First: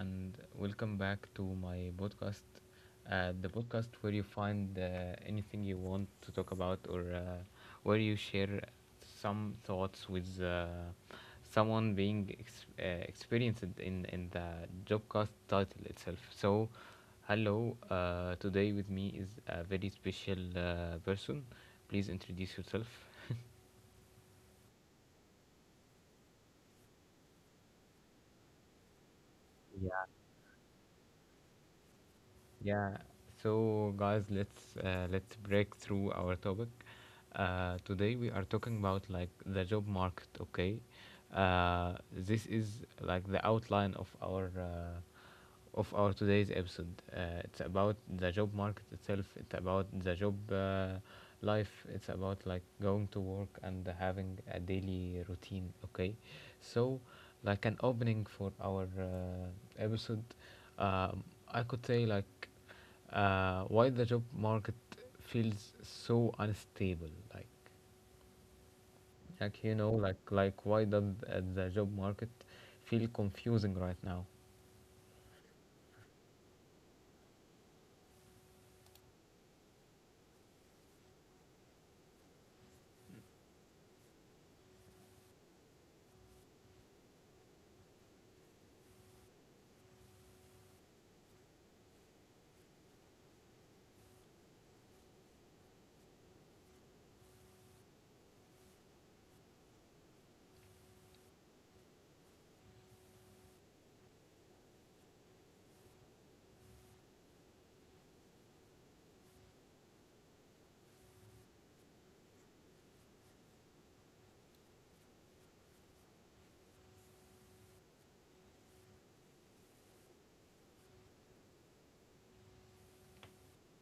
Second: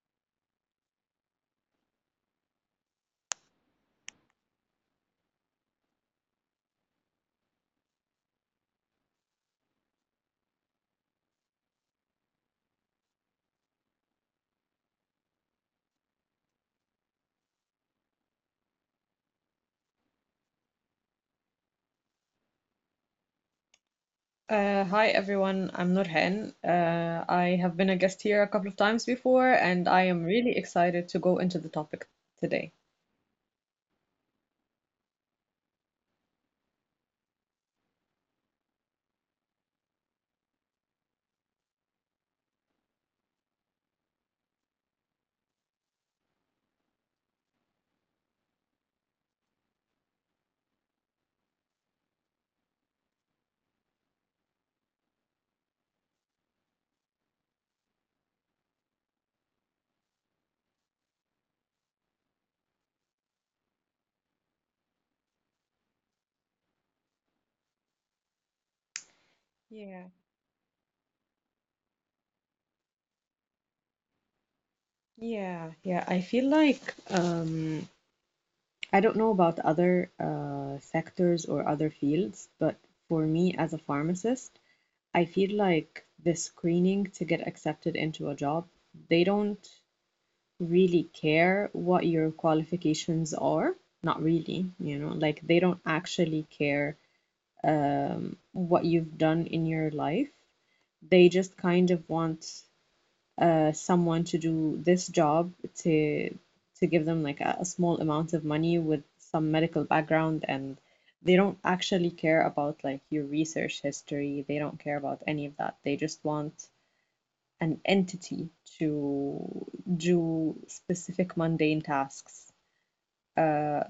and welcome back to my podcast. The podcast where you find anything you want to talk about, or where you share some thoughts with someone being experienced in the jobcast title itself. So, hello. Today with me is a very special person. Please introduce yourself. Hi everyone, I'm Nurhan. I have been a guest here a couple of times before, and I am really excited to go into the topic today. Yeah. So guys, let's break through our topic. Today we are talking about like the job market. Okay. This is like the outline of our today's episode. It's about the job market itself. It's about the job life. It's about like going to work and having a daily routine. Okay, so like an opening for our episode, um, I could say like why the job market feels so unstable. Like like you know Yeah. like like why does the job market feel confusing right now? Yeah, I feel like I don't know about other sectors or other fields, but for me as a pharmacist, I feel like the screening to get accepted into a job, they don't really care what your qualifications are. Not really, you know, like they don't actually care what you've done in your life. They just kind of want someone to do this job to to give them like a small amount of money with some medical background, and they don't actually care about like your research history. They don't care about any of that. They just want an entity to do specific mundane tasks. Uh,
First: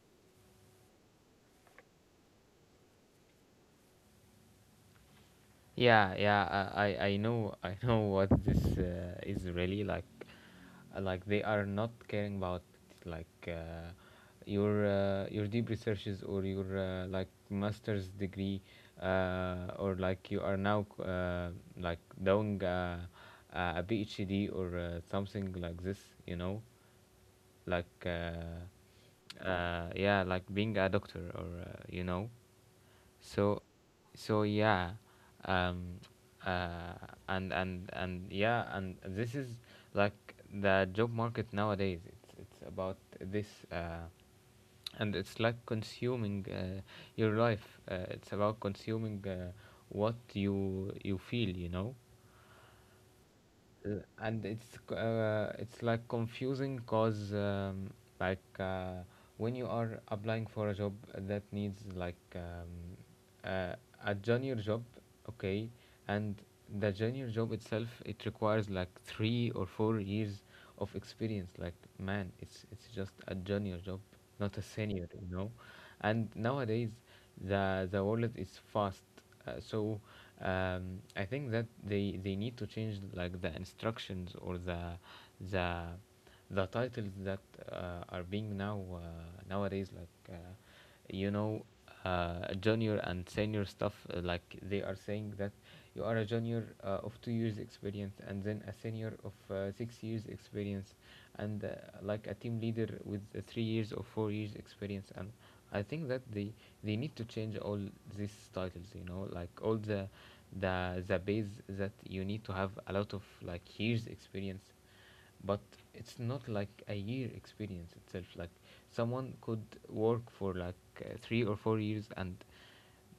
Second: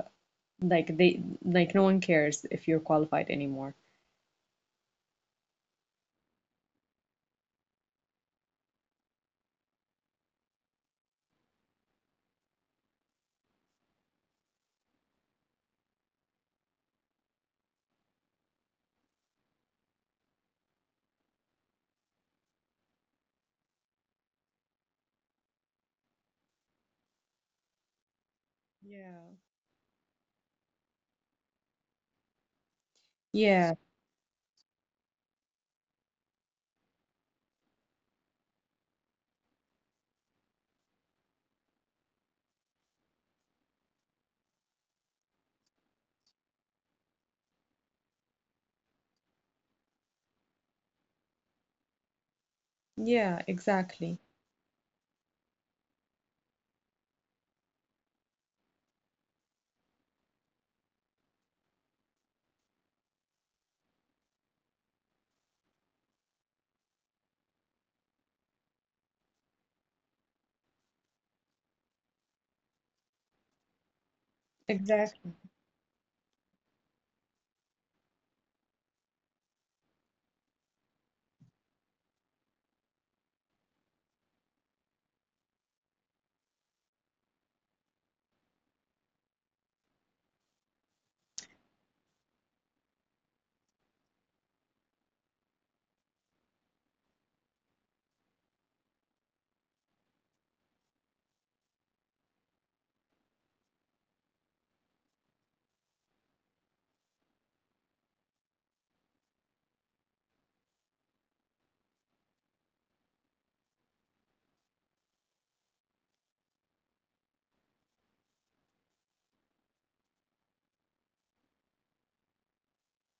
like they like no one cares if you're qualified anymore. Yeah, yeah, I know, I know what this is really like. Like they are not caring about like your deep researches or your like master's degree, or like you are now like doing a PhD or something like this. You know, like Yeah. uh, yeah, like being a doctor or you know. So, Yeah, so yeah, um, uh, and yeah, and this is like the job market nowadays. It's about this, uh, and it's like consuming your life. It's about consuming what you feel, you know. yeah, It's like confusing because like uh, when you are applying for a job that needs like uh, a junior job, okay, and the junior job itself, it requires like 3 or 4 years of experience. Like man, it's just a junior job, not a senior, Exactly. you know. And nowadays the wallet is fast, so I think that they need to change like the instructions or the the titles that are being nowadays like you know junior and senior stuff. Like they are saying that you are a junior of 2 years experience, and then a senior of 6 years experience, and like a team leader with 3 years or 4 years experience. And I think that they need to change all these titles, you know, like all the base that you need to have a lot of like years experience. But it's not like a year experience itself. Like someone could work for like 3 or 4 years and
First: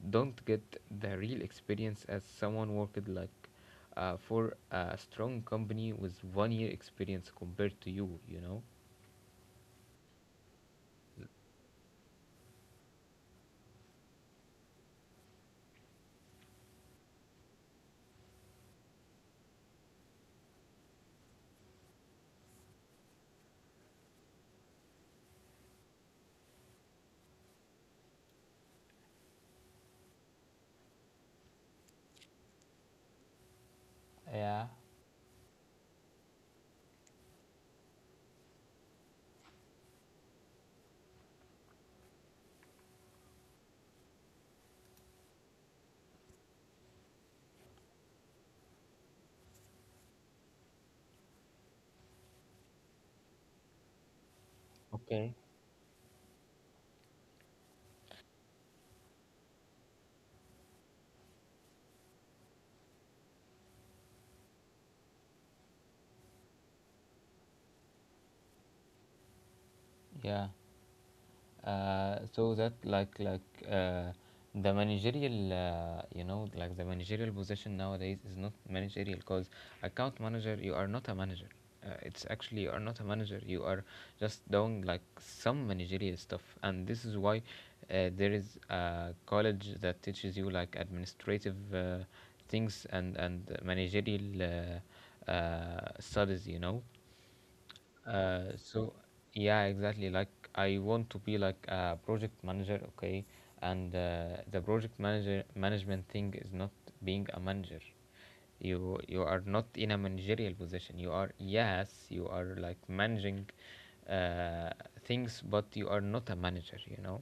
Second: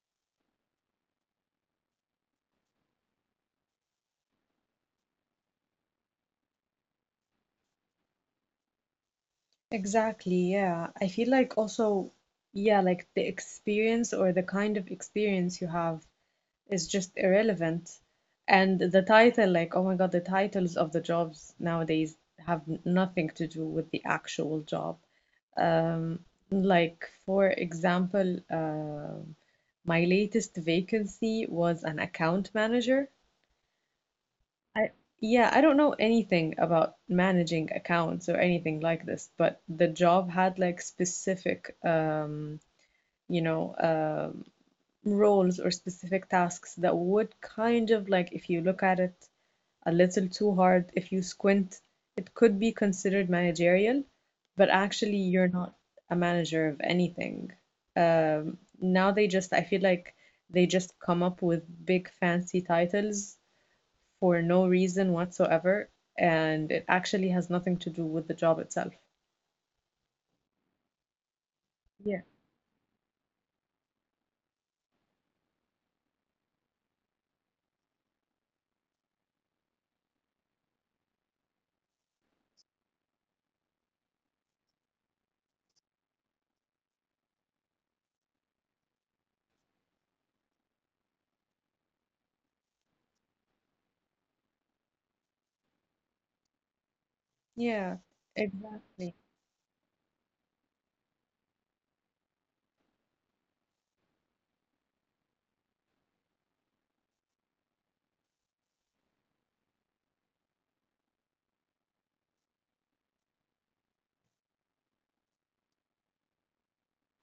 don't get the real experience as someone worked like for a strong company with 1 year experience compared to you, you know. exactly Yeah. I feel like also, yeah, like the experience or the kind of experience you have is just irrelevant. And the title, like, oh my God, the titles of the jobs nowadays have nothing to do with the actual job. Um, like, for example, my latest vacancy was an account manager. Yeah. Yeah, I don't know anything about managing accounts or anything like this, but the job had like specific, you know, roles or specific tasks that would kind of like, if you look at it a little too hard, if you squint, it could be considered managerial, but actually Okay. you're not a manager of anything. Now they just, I feel like they just come up with big fancy titles for no reason whatsoever, and it actually has nothing to do with the job itself. Yeah. Yeah, so that like uh, the managerial, you know, like the managerial position nowadays is not managerial because account manager, you are not a manager. It's actually, you are not a manager. You are just doing like some managerial stuff, and this is why there is a college that teaches you like administrative things and managerial studies, you know. yeah, So exactly, yeah, exactly. Like I want to be like a project manager, okay? And the project manager management thing is not being a manager. You are not in a managerial position. You are, yes, you are like managing uh, things, but you are not a manager. You know,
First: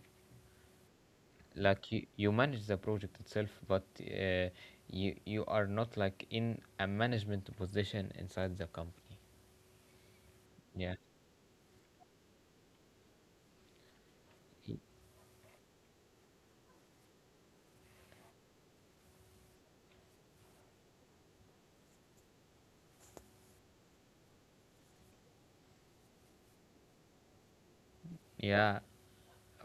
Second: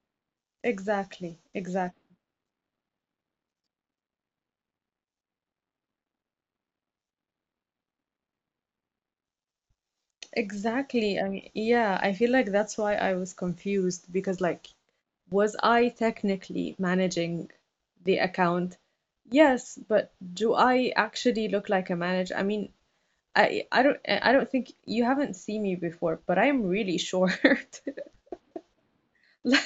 Exactly, like Exactly. you manage the project itself, but you are not like in a management position inside the company. Yeah. exactly. I mean, yeah, I feel like that's why I was confused because, like, Y- was I technically managing the account? Yes, but do I actually look like a manager? I mean, I don't think you haven't seen me before, but I'm really short. Yeah,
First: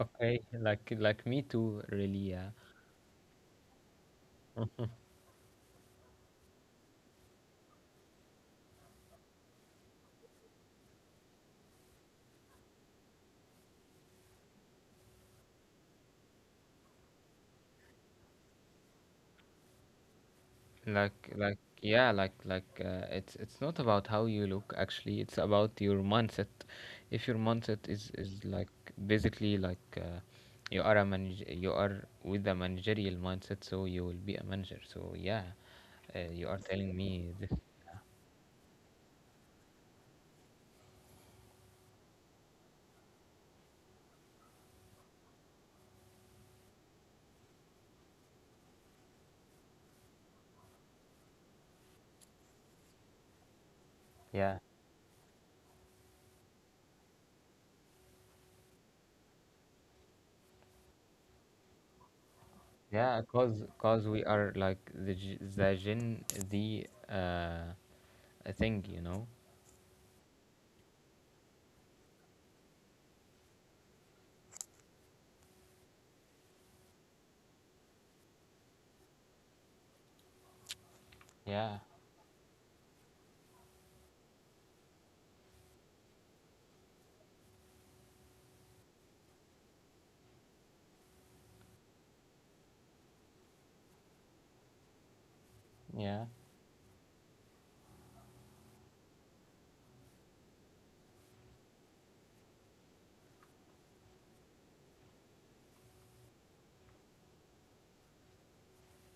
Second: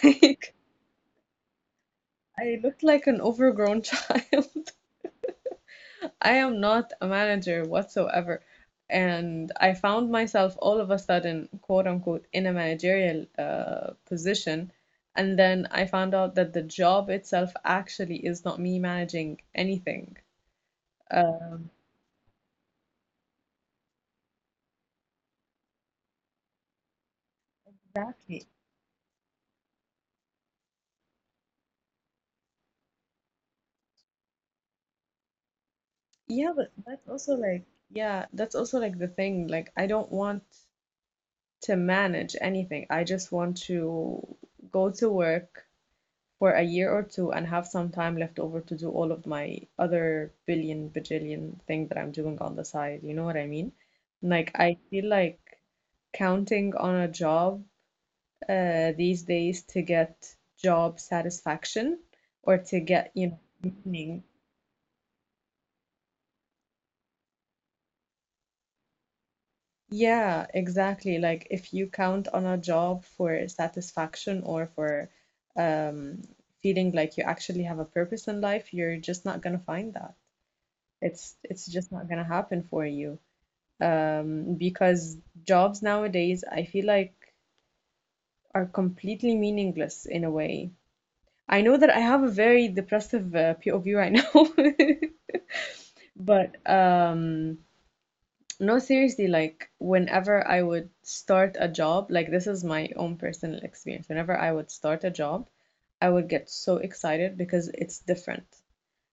okay, like me too, really. Yeah. I look like an overgrown child. I am not a manager whatsoever. And I found myself all of a sudden, quote unquote, in a managerial position. And then I found out that the job itself actually is not me managing anything. like like Um, yeah, like like uh, it's it's not about how you look actually. It's about your mindset. If your mindset is Exactly. like basically like you are with a managerial mindset, so you will be a manager. So yeah, you yeah, are but telling that's me also this. like, yeah, that's also like the thing. Like, I don't want to manage anything. I just want to go to work for a year or two and have some time left over to do all of my other billion bajillion thing that I'm doing on the side. You know what I mean? Like Yeah, I feel like counting on a job these days to get job satisfaction or to get, yeah, you know, cause cause we meaning. are like the Gen Z uh thing, you know. Yeah, exactly. Like if you count on a job for satisfaction or for um, feeling like you actually have a purpose in life, you're just not gonna find that. It's Yeah, just not gonna happen for you. Because jobs nowadays, I feel like are completely meaningless in a way. I know that I have a very depressive POV right now, yeah. but no, seriously, like whenever I would start a job, like this is my own personal experience. Whenever I would start a job, I would get so excited because it's different.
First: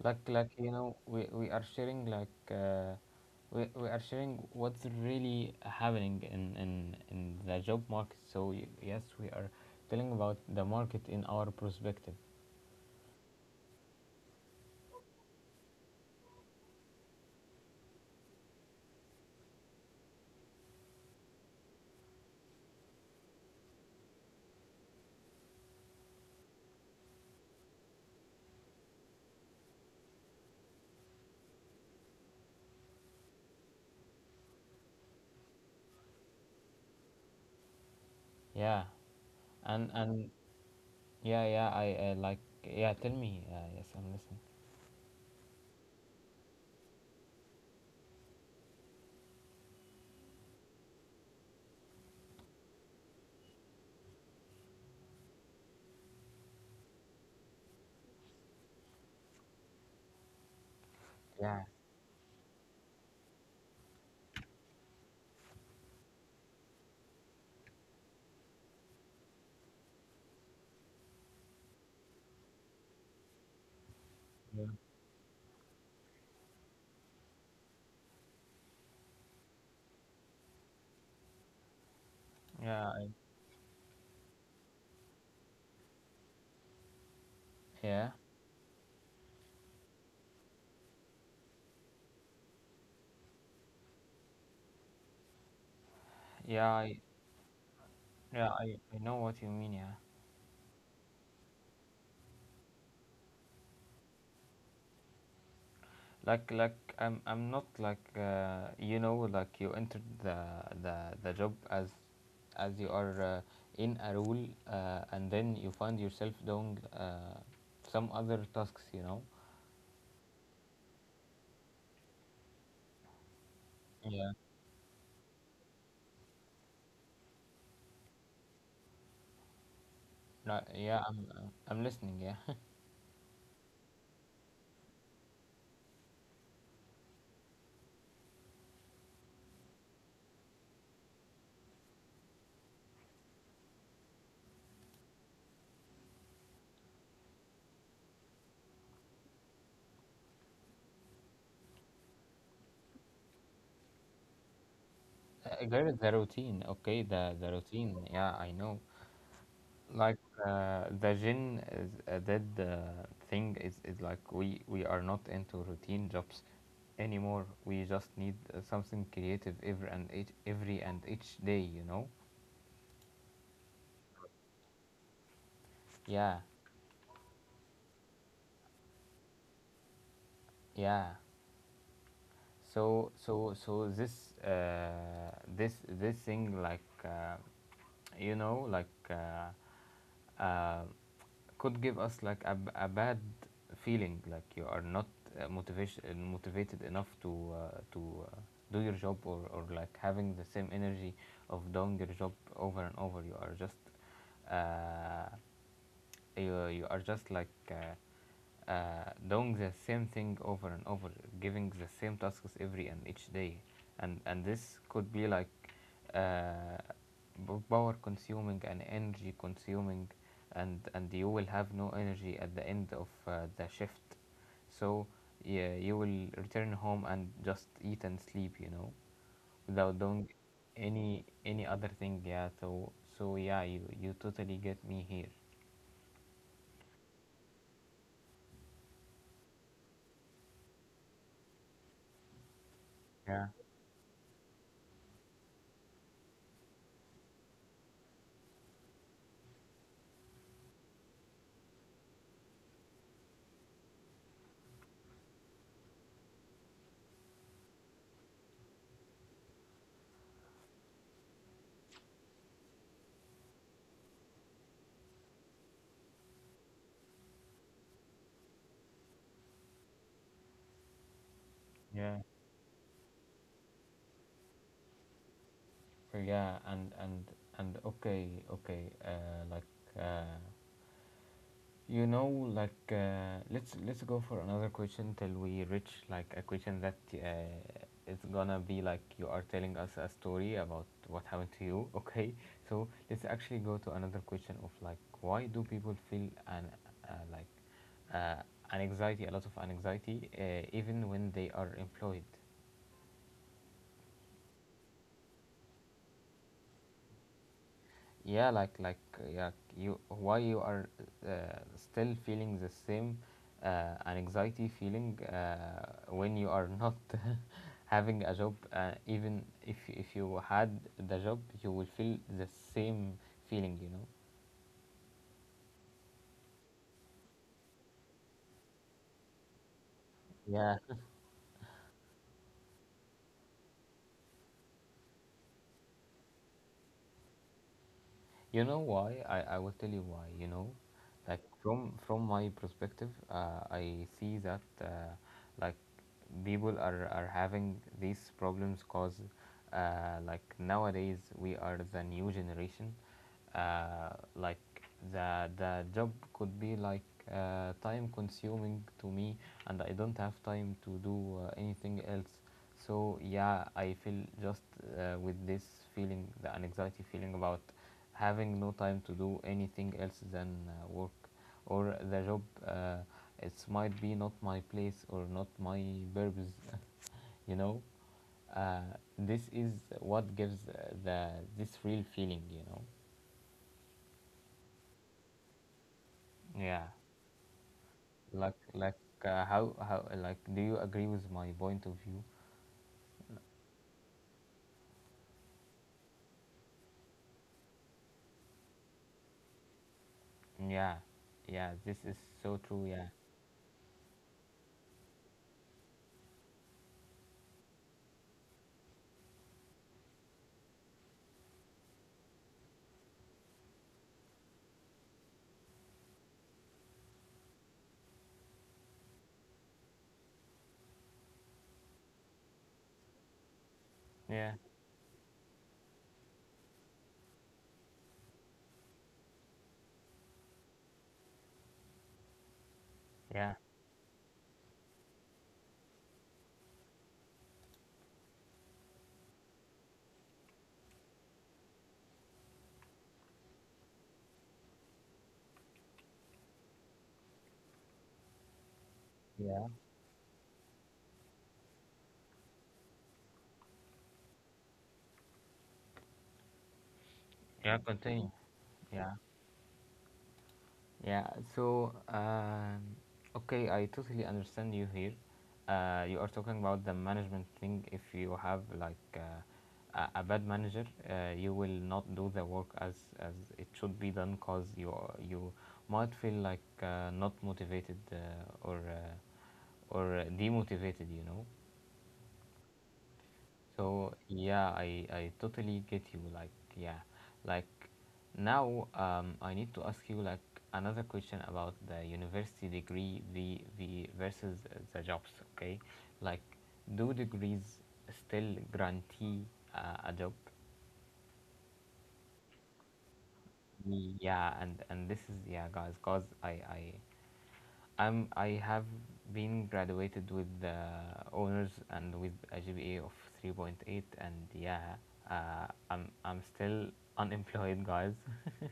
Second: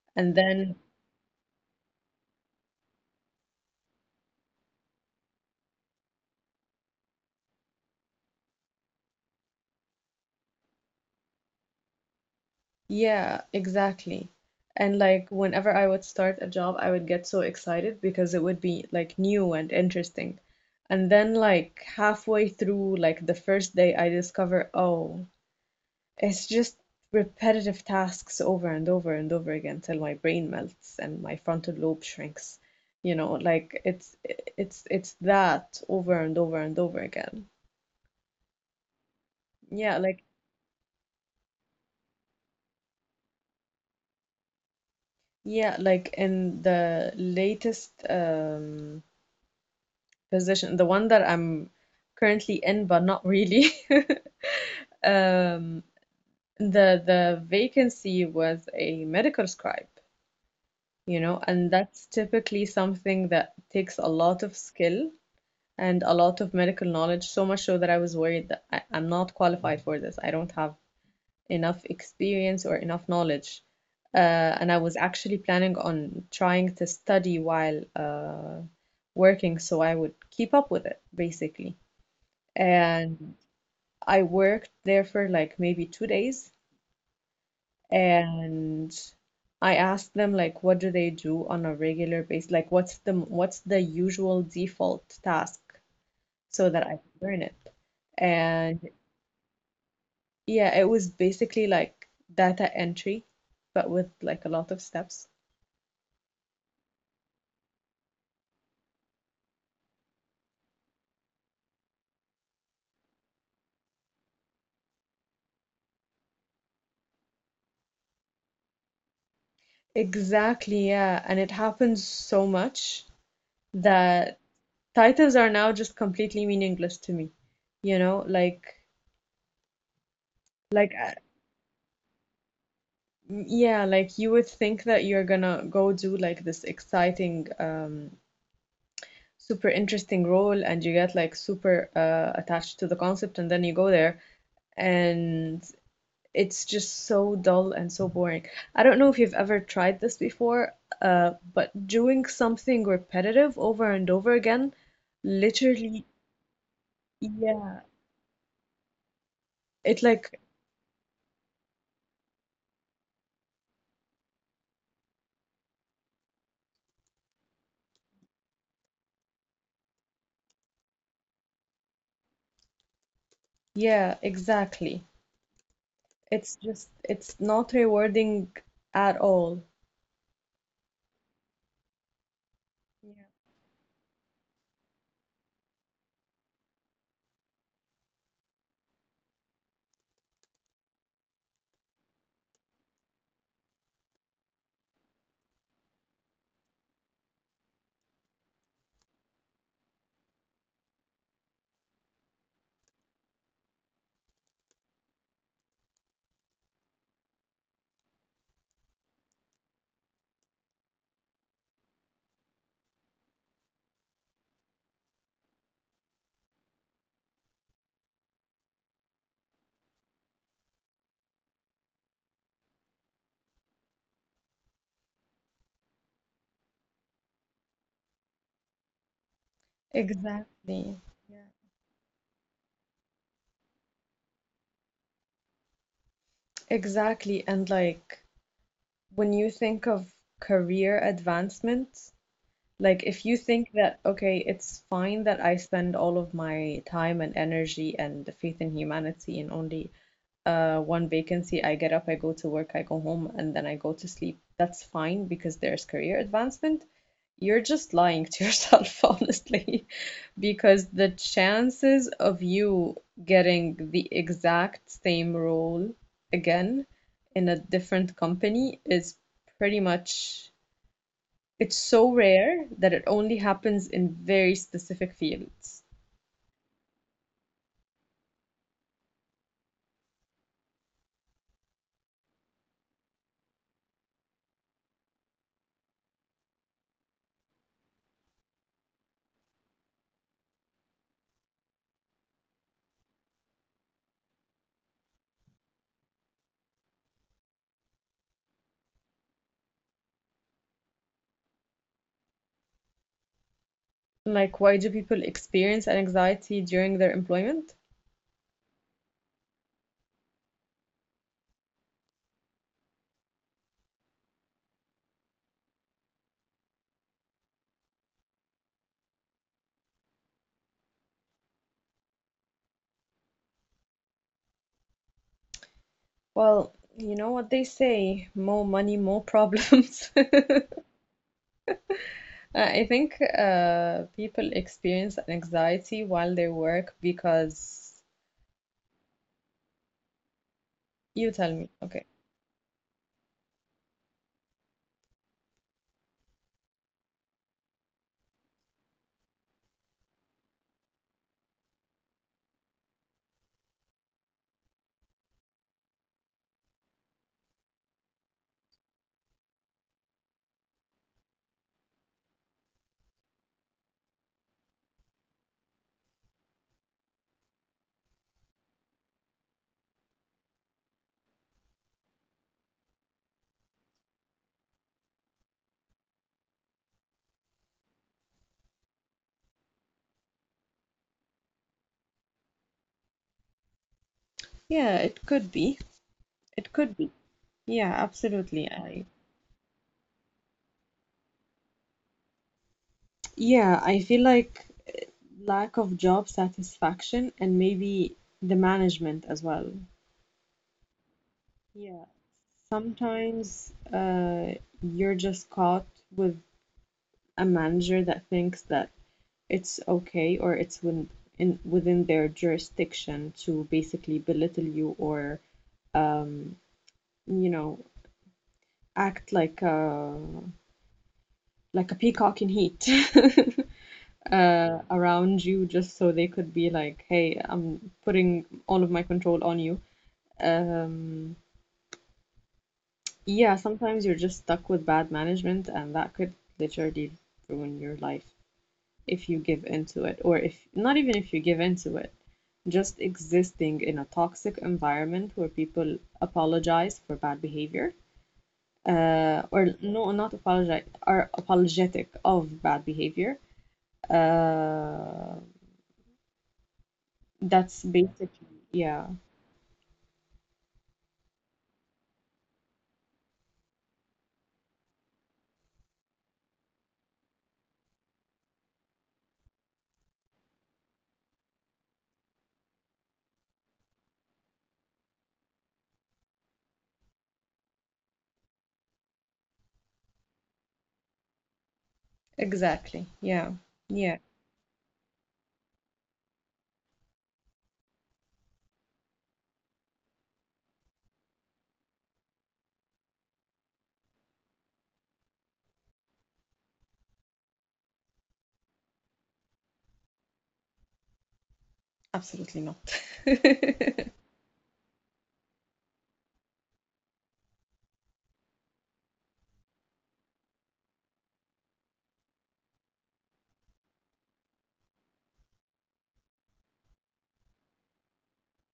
And like you then know, we are sharing like we are sharing what's really happening in the job market. So yes, we are telling about the market in our perspective. yeah, exactly. And like whenever I would start a job, I would get so excited because it would be like new and interesting. And then like halfway through like the first day, I discover, oh, it's just repetitive tasks over and over and over again till my brain melts and my frontal lobe shrinks. You know, like it's that over and over and over again. Yeah Yeah, like and yeah yeah I like yeah tell me Yes, I'm listening. yeah, like in the latest position, the one that I'm currently in, but not really. Um, the vacancy was a medical scribe, you know, Yeah and that's typically something that takes a lot of skill and a lot of medical knowledge, so much so that I was worried that I'm not qualified for this. I don't have enough experience or enough knowledge. Yeah And I was actually planning on trying to study while working so I would keep up with it, basically. yeah I, And I worked there for like maybe 2 days yeah and I asked them like what do they do on a regular basis? Like what's the usual default task yeah so that I, I can learn it? yeah And I know what you mean. Yeah. yeah, it was basically like data entry, but with like a lot of steps. Like I'm not like you know, like you entered the the job as you are in a role, and then you find yourself doing some other tasks, you know. Exactly, yeah. And it happens so much Yeah that titles are now just completely meaningless to me. You know, like no, like yeah I I'm listening. Yeah. yeah, like you would think that you're gonna go do like this exciting, super interesting role and you get like super attached to the concept and then you go there and it's just so dull and so boring. I don't know if you've ever tried this before, but doing something repetitive over and over again, There is literally, the routine, okay, the yeah, routine, yeah, I know. it like, The gin is that thing is like we are not into routine jobs anymore. We just need something creative every and each day, you know? yeah, exactly. Yeah, It's just, it's not rewarding at all. yeah. so Yeah. so so this uh, this this thing you know like uh, uh, could give us like a, a bad feeling, like you are not motivation motivated enough to do your job, or like having the same energy of doing your job over and over. You are just uh, you are just doing the same thing over and over, giving the same tasks every and each day, and this could be like uh, power consuming and energy consuming, and you will have no energy at the end of the shift. So yeah, you will return home and just eat and sleep, you know, without doing Exactly. Any other thing. Yeah. So so yeah, you totally get me here. Exactly. And like when you think of career advancement, like if you Yeah. think that, okay, it's fine that I spend all of my time and energy and the faith in humanity in only one vacancy, I get up, I go to work, I go home, and then I go to sleep. That's fine because there's career advancement. You're just lying to yourself, honestly, because the chances of you getting the exact same role again in a different company is pretty much, it's so rare that it only happens in very specific fields. yeah and and and okay, okay, uh, you know, let's go for another question till we reach like a question that it's gonna be like you are telling us a story about what happened to you. Okay, so let's actually go to another question of like why do people feel uh, like uh, an anxiety, a lot of anxiety, even when they are employed. Like, why do people experience anxiety during their employment? yeah like like uh, yeah you, why you are uh, still feeling the same anxiety feeling when you are not having a job? Even if you had the job, you will feel the same feeling, you know. Well, you know what they say, more money, more problems. Yeah. I think people experience anxiety while they work because You know why? I will tell you why. You know, you like tell me, okay. from my perspective, I see that like people are having these problems cause like nowadays we are the new generation. Like the job could be like time consuming to me, and I don't have time to do anything else. So yeah, I feel just with this feeling, the anxiety feeling about having no time to do anything else than work or the job, uh, it might be not my place or not my purpose. You know, uh, this is what gives the this real feeling, you know. Yeah, it could be. It yeah could be. Yeah, like absolutely. like I how, like do you agree with my point of view? yeah, I feel like lack of job satisfaction and maybe the management as well. Yeah. Yeah, this Yeah. is so true. Yeah. Sometimes you're just caught with a manager that thinks that it's okay or it's within, within their jurisdiction to basically belittle you or, um, you know, act like like a peacock in heat Yeah. Around you just so they could be like, hey, I'm putting all of my control on you. Um, yeah, Yeah. sometimes you're just stuck with bad management and that could literally ruin your life. If you give into it, or if not even if you give into it, just existing in a toxic environment where people apologize for bad behavior, or Yeah, no, not apologize, are apologetic of bad behavior. Uh, that's yeah continue. basically, yeah. Yeah. Yeah, so okay, I totally understand you here. You are talking about the management thing. If you have like a bad manager, you will not do the work as it should be done, cause you might feel like not motivated or uh, or demotivated, you know. Exactly. Yeah. So Yeah. yeah, I totally get you. Like yeah, like now I need to ask you like another question about the university degree, the versus the jobs. Okay, like do degrees still guarantee a job? Absolutely not. Yeah, and this is, yeah guys, cause I have been graduated with honors and with a GPA of 3.8, and yeah, I'm still unemployed, guys.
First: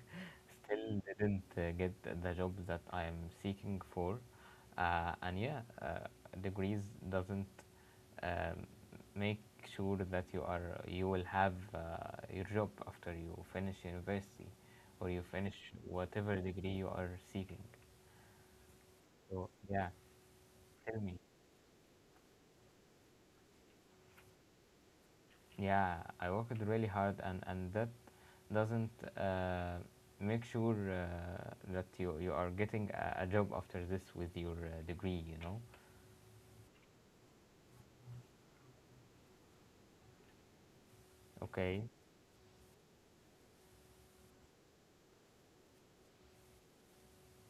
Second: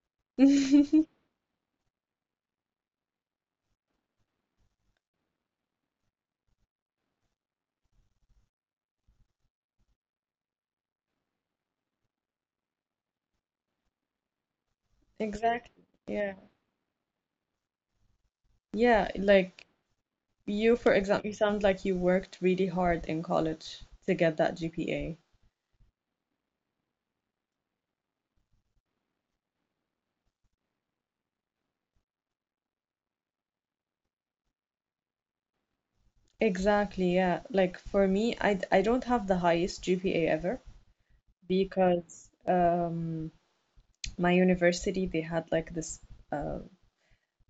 Still didn't get the job that I'm seeking for, and yeah, degrees doesn't um, make sure that you are, you will have your job after you finish university or you finish Exactly. Yeah. whatever degree you are seeking. Yeah. So Like yeah, you, for tell me. example, you sound like you worked really hard in college to get that GPA. Yeah, I worked really hard, and that doesn't uh, make sure that you are getting a job after this with your degree. You know. Exactly, yeah. Like for me, I don't have the highest GPA ever Okay. because my university they had like this uh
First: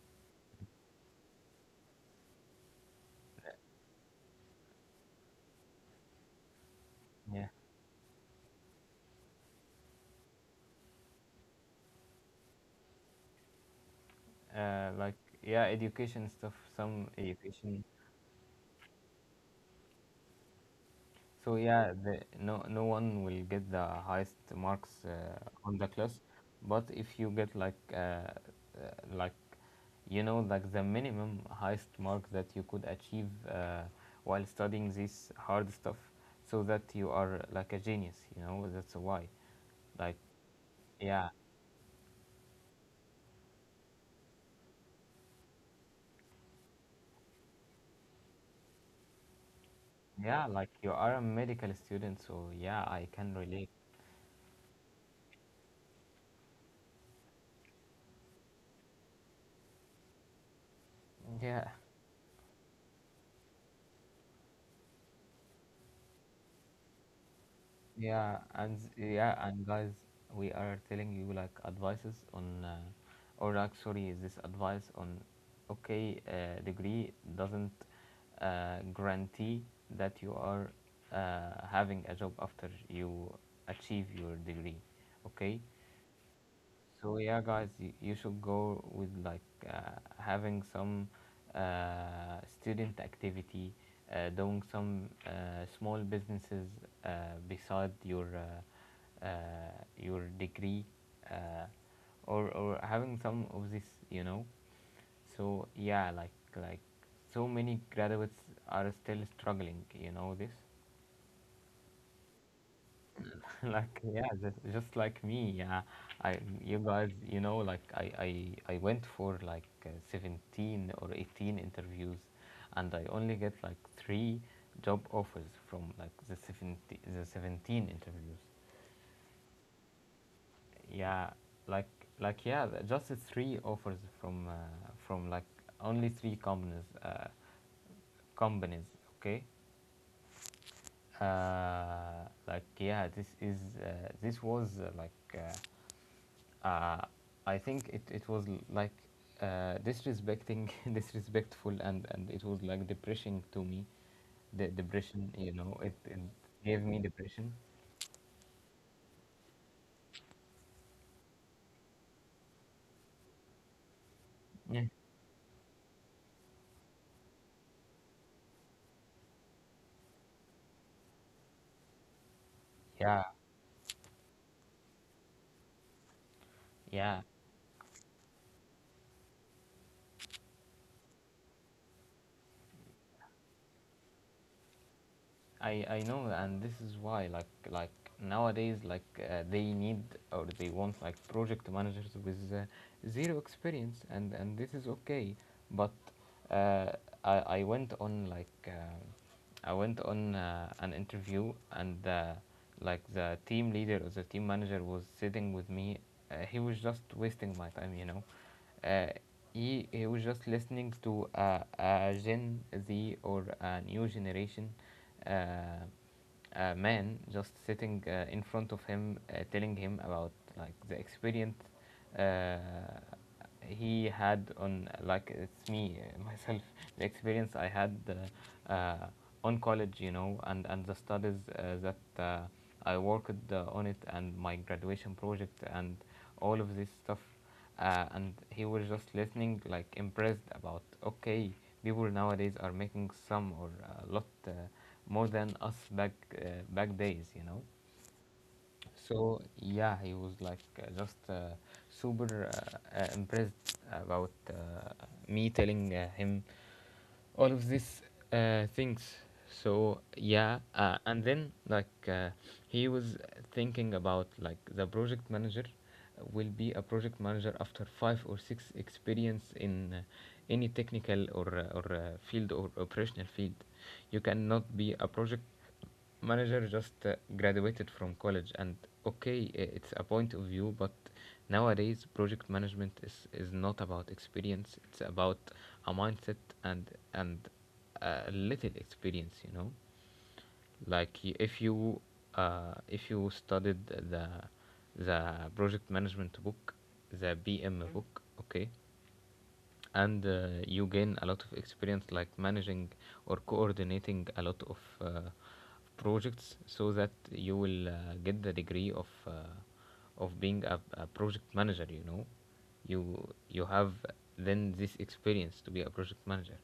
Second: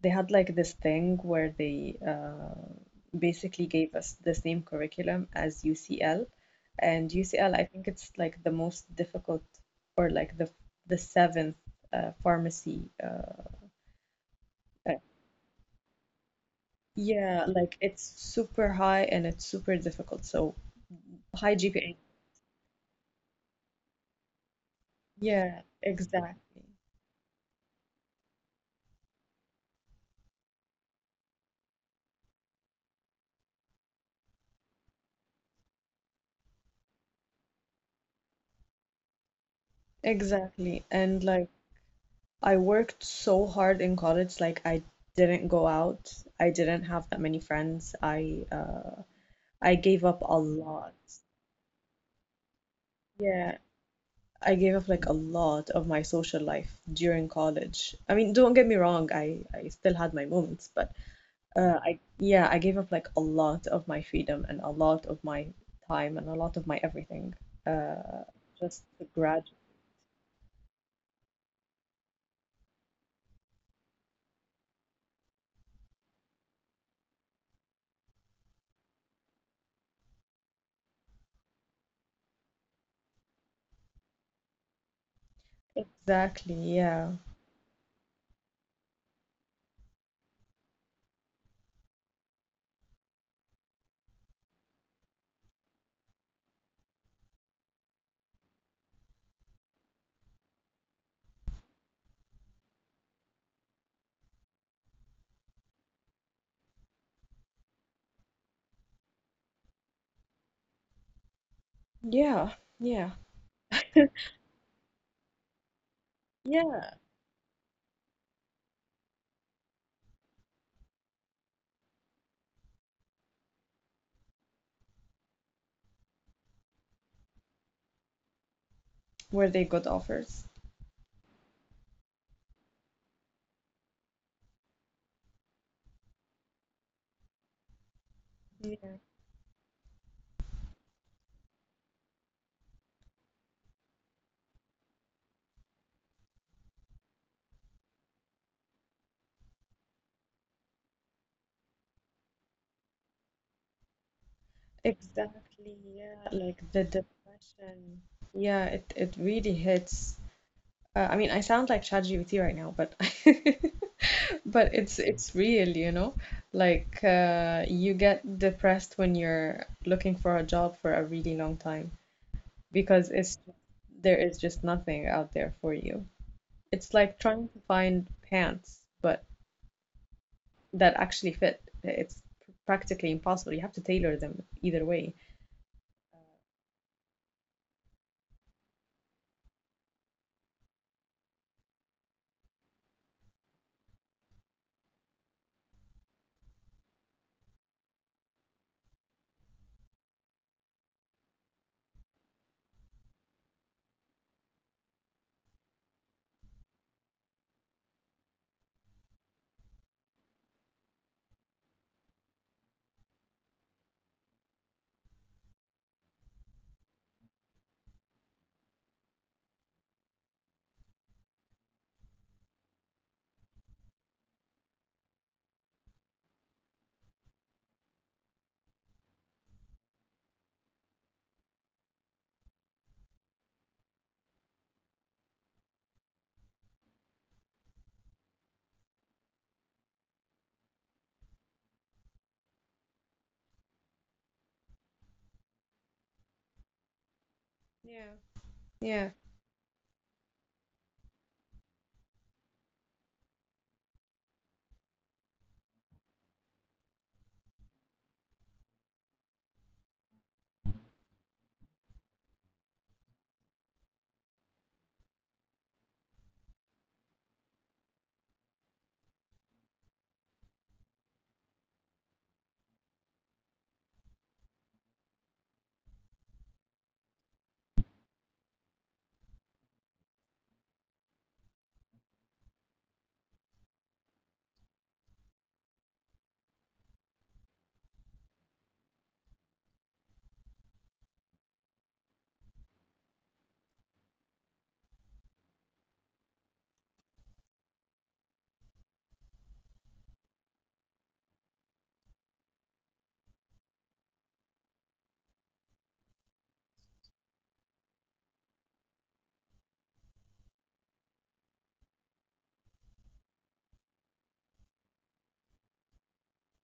they had like this thing where they basically gave us the same curriculum as UCL, and Yeah. UCL I think it's like the most difficult or like the seventh pharmacy uh, Like yeah, education stuff. Some yeah, like education. it's super high and it's super difficult. So high So yeah, GPA. No one will get the highest marks Yeah, on the class, exactly. but if you get like you know like the minimum highest mark that you could achieve while studying this hard stuff, so that you are like a genius, you know that's why. Like Exactly. And yeah, like I worked so hard in college, like I didn't go out. I didn't have that many friends. I gave up a yeah like you lot. are a medical student, so yeah I can Yeah, relate. I gave up like a lot of my social life during college. I mean, don't get me wrong, I still had my moments, but Yeah. I yeah, I gave up like a lot of my freedom and a lot of my time and a lot of my everything. Uh, Yeah, and just to yeah, grad. and guys, we are telling you like advices on, or like sorry, this advice on, okay, degree doesn't guarantee that you are having a job after you achieve your degree, okay? Exactly. So Yeah. yeah, guys, you should go with like having some student activity, doing some small businesses beside your degree, uh, or having some of this, you know. So yeah, like so many graduates are still struggling, you know this. Yeah. Yeah. Yeah just like me. Yeah, I you Yeah. guys you know like I went for like 17 or 18 interviews and I only get like three job offers from like the 70 the 17 interviews. Were they good offers? Yeah, like like just the three offers from like only three companies companies. Yeah, Okay, like yeah, this is uh, this was like uh, I think it was like disrespecting, disrespectful, and, it was like depressing to me. The depression, you exactly. know, it Yeah. Like the gave me depression. depression. Yeah. It really hits. I mean, I sound like ChatGPT right now, but but Yeah. it's real, you know. Like you get depressed when you're looking for a job for a really long time. Because Yeah, it's there is just nothing out there for you. It's like yeah. trying to find pants, but that actually fit. It's practically impossible. You have to tailor them either way. I know, and this is why like nowadays like they need or they want like project managers with zero experience, and this is okay. But uh, I went on like I went on an interview. And. Like the team leader or the team manager was sitting with me. He was just wasting my time, you know. Uh, he was just listening to a Gen Z or a new generation uh, a man just sitting in front of him, telling him about like the experience uh, he had on like it's me myself, the experience I had on college, you know, and the studies that I worked on it, and my graduation project and all of this stuff. And he was just listening like impressed about, okay, people nowadays are making some or a lot more than us uh, back days, you know. Yeah. Yeah. So yeah, he was like just super impressed about me telling him all of these things. So yeah, and then like he was thinking about like the project manager will be a project manager after five or six experience in any technical or field or operational field. You cannot be a project manager just graduated from college, and okay, it's a point of view, but nowadays project management is not about experience, it's about a mindset and a little experience, you know. Like if you studied the project management book, the bm book, okay, and you gain a lot of experience like managing or coordinating a lot of projects, so that you will get the degree of being a project manager, you know. you you have then this experience to be a project manager,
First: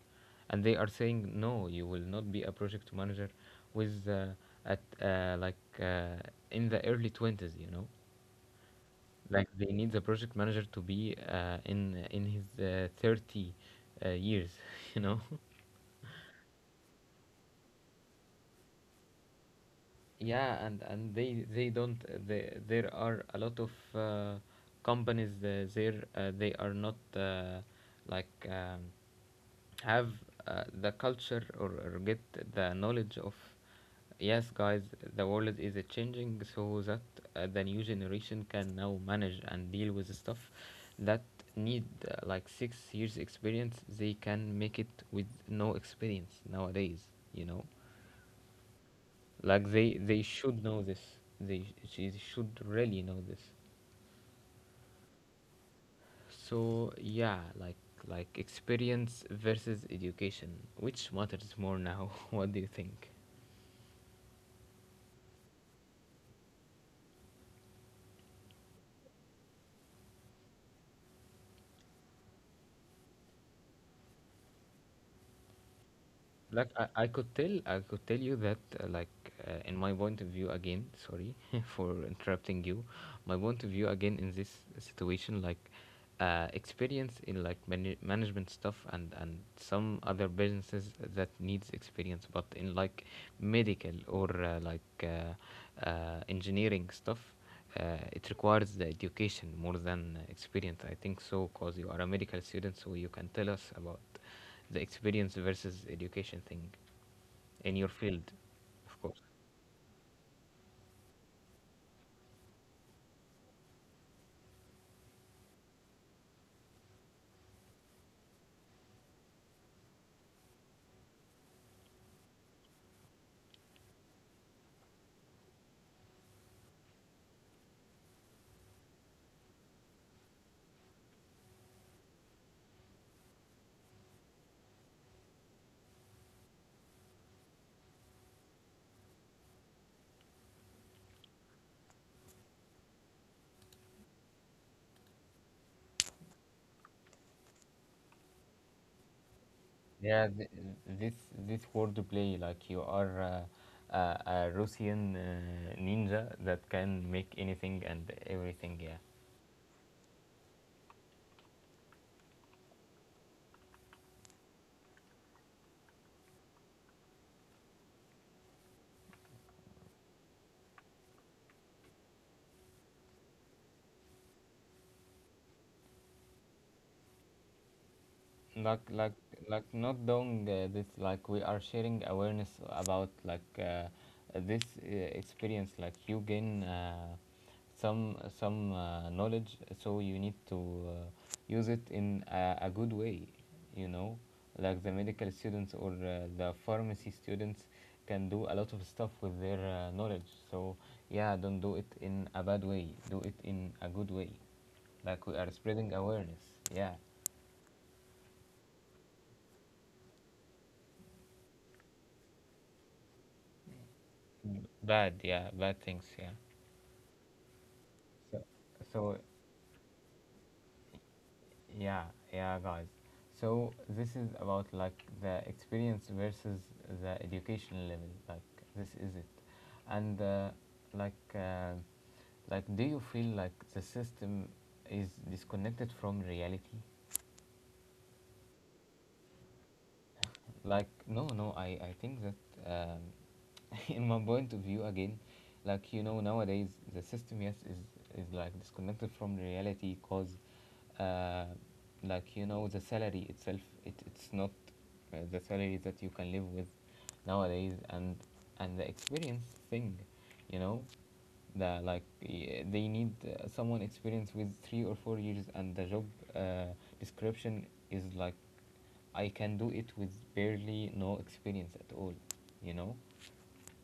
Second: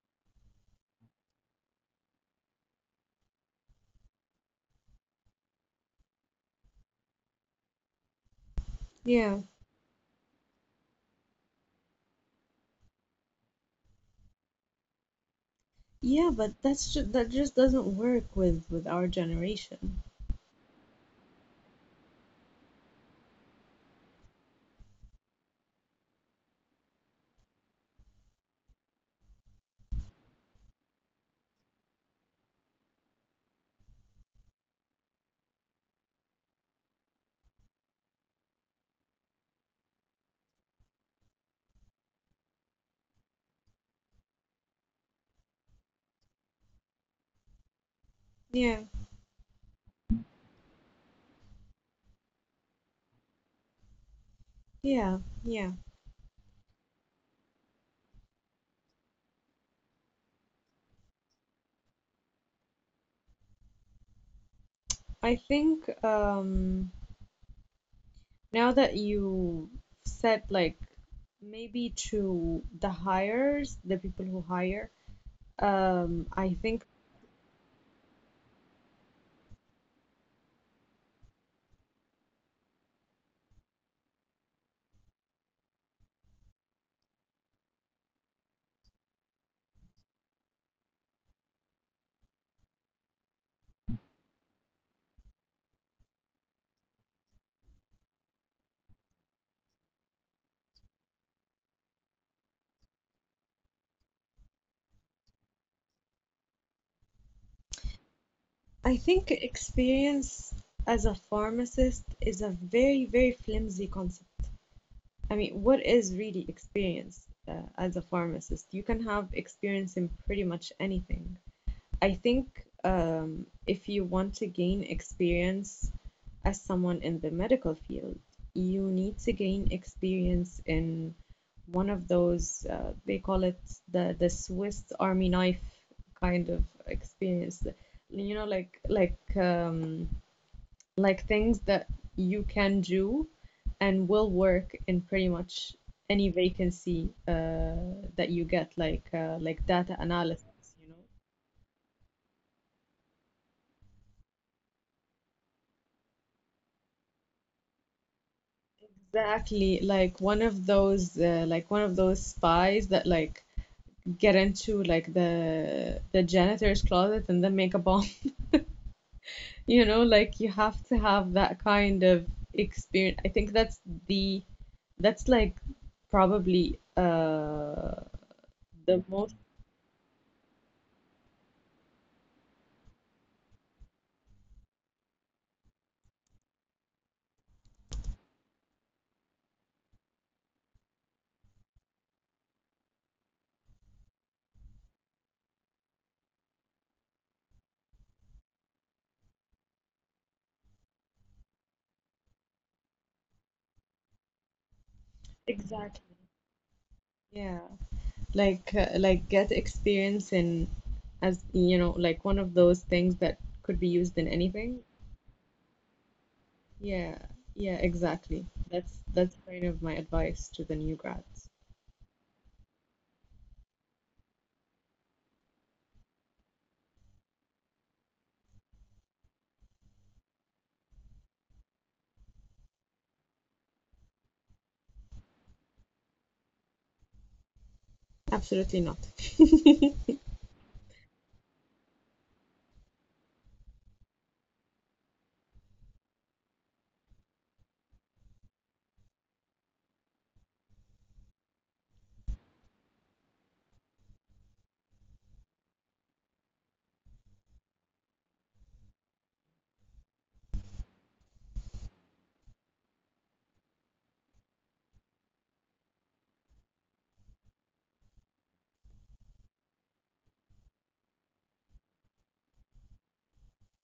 and they are saying no, you will not be a project manager with at like in the early twenties, you know. Yeah. Like they need the project manager to be in his 30 years you know. Yeah, but that's just that just doesn't work with our generation. Yeah, and they don't they, there are a lot of companies there they are not like have the culture, or get the knowledge of, yes guys, the world is changing, so that the new generation can now manage and deal with the stuff that need like 6 years experience. They can make it with no experience nowadays, you know. Yeah. Like they should know this. They she should really know this. Yeah, yeah. So yeah, like experience versus education, which matters more now? What do you think? I think now that you said like maybe to the hires, the people who hire, um I Like think I could tell, I could tell you that like in my point of view again, sorry for interrupting you, my point of view again in this situation, like experience in like management stuff and some other businesses that needs experience, but in like medical or like engineering stuff, it requires the education more than experience, I think, so because you are a medical student, so you can tell us about the experience versus education thing in your field, I of course. think experience as a pharmacist is a very, very flimsy concept. I mean, what is really experience as a pharmacist? You can have experience in pretty much anything. I think if you want to gain experience as someone in the medical field, you need to gain experience in one of those, they call it the Swiss Army knife kind of experience. You know, like things that you can do and will work in pretty much any vacancy that you get, like data Yeah, analysis, you know. this this wordplay, like you are a Russian ninja that can make anything and everything. Yeah, Exactly, like one of those like one of those spies that like get into like the janitor's closet and then make a bomb. You know, like you have to have that kind of experience. I think the that's like probably uh like the like most not doing this, like we are sharing awareness about like this experience, like you gain some knowledge, so you need to use it in a good way, you know. Like the medical students or the pharmacy students can do a lot of stuff with their knowledge. So yeah, don't do it in a bad way, do it in a good way. Like we are spreading Exactly. awareness. Yeah. Yeah. Like like get experience in as you know like one of those things that could be used in anything. Bad, yeah, bad things, yeah. Yeah, yeah, So, exactly. that's so that's kind of my advice to the new grads. yeah, yeah, guys, so this is about like the experience versus the education level. Like this is it, and like uh, like do you feel like the system is disconnected from reality? Absolutely not. Like no, no, i think that, um, in my point of view again, like you know nowadays the system, yes, is like disconnected from reality, cause uh, like you know the salary itself, it's not the salary that you can live with nowadays, and the experience thing, you know. The like They need someone experienced with 3 or 4 years, and the job uh, description is like I can do it with barely no experience at all, you know?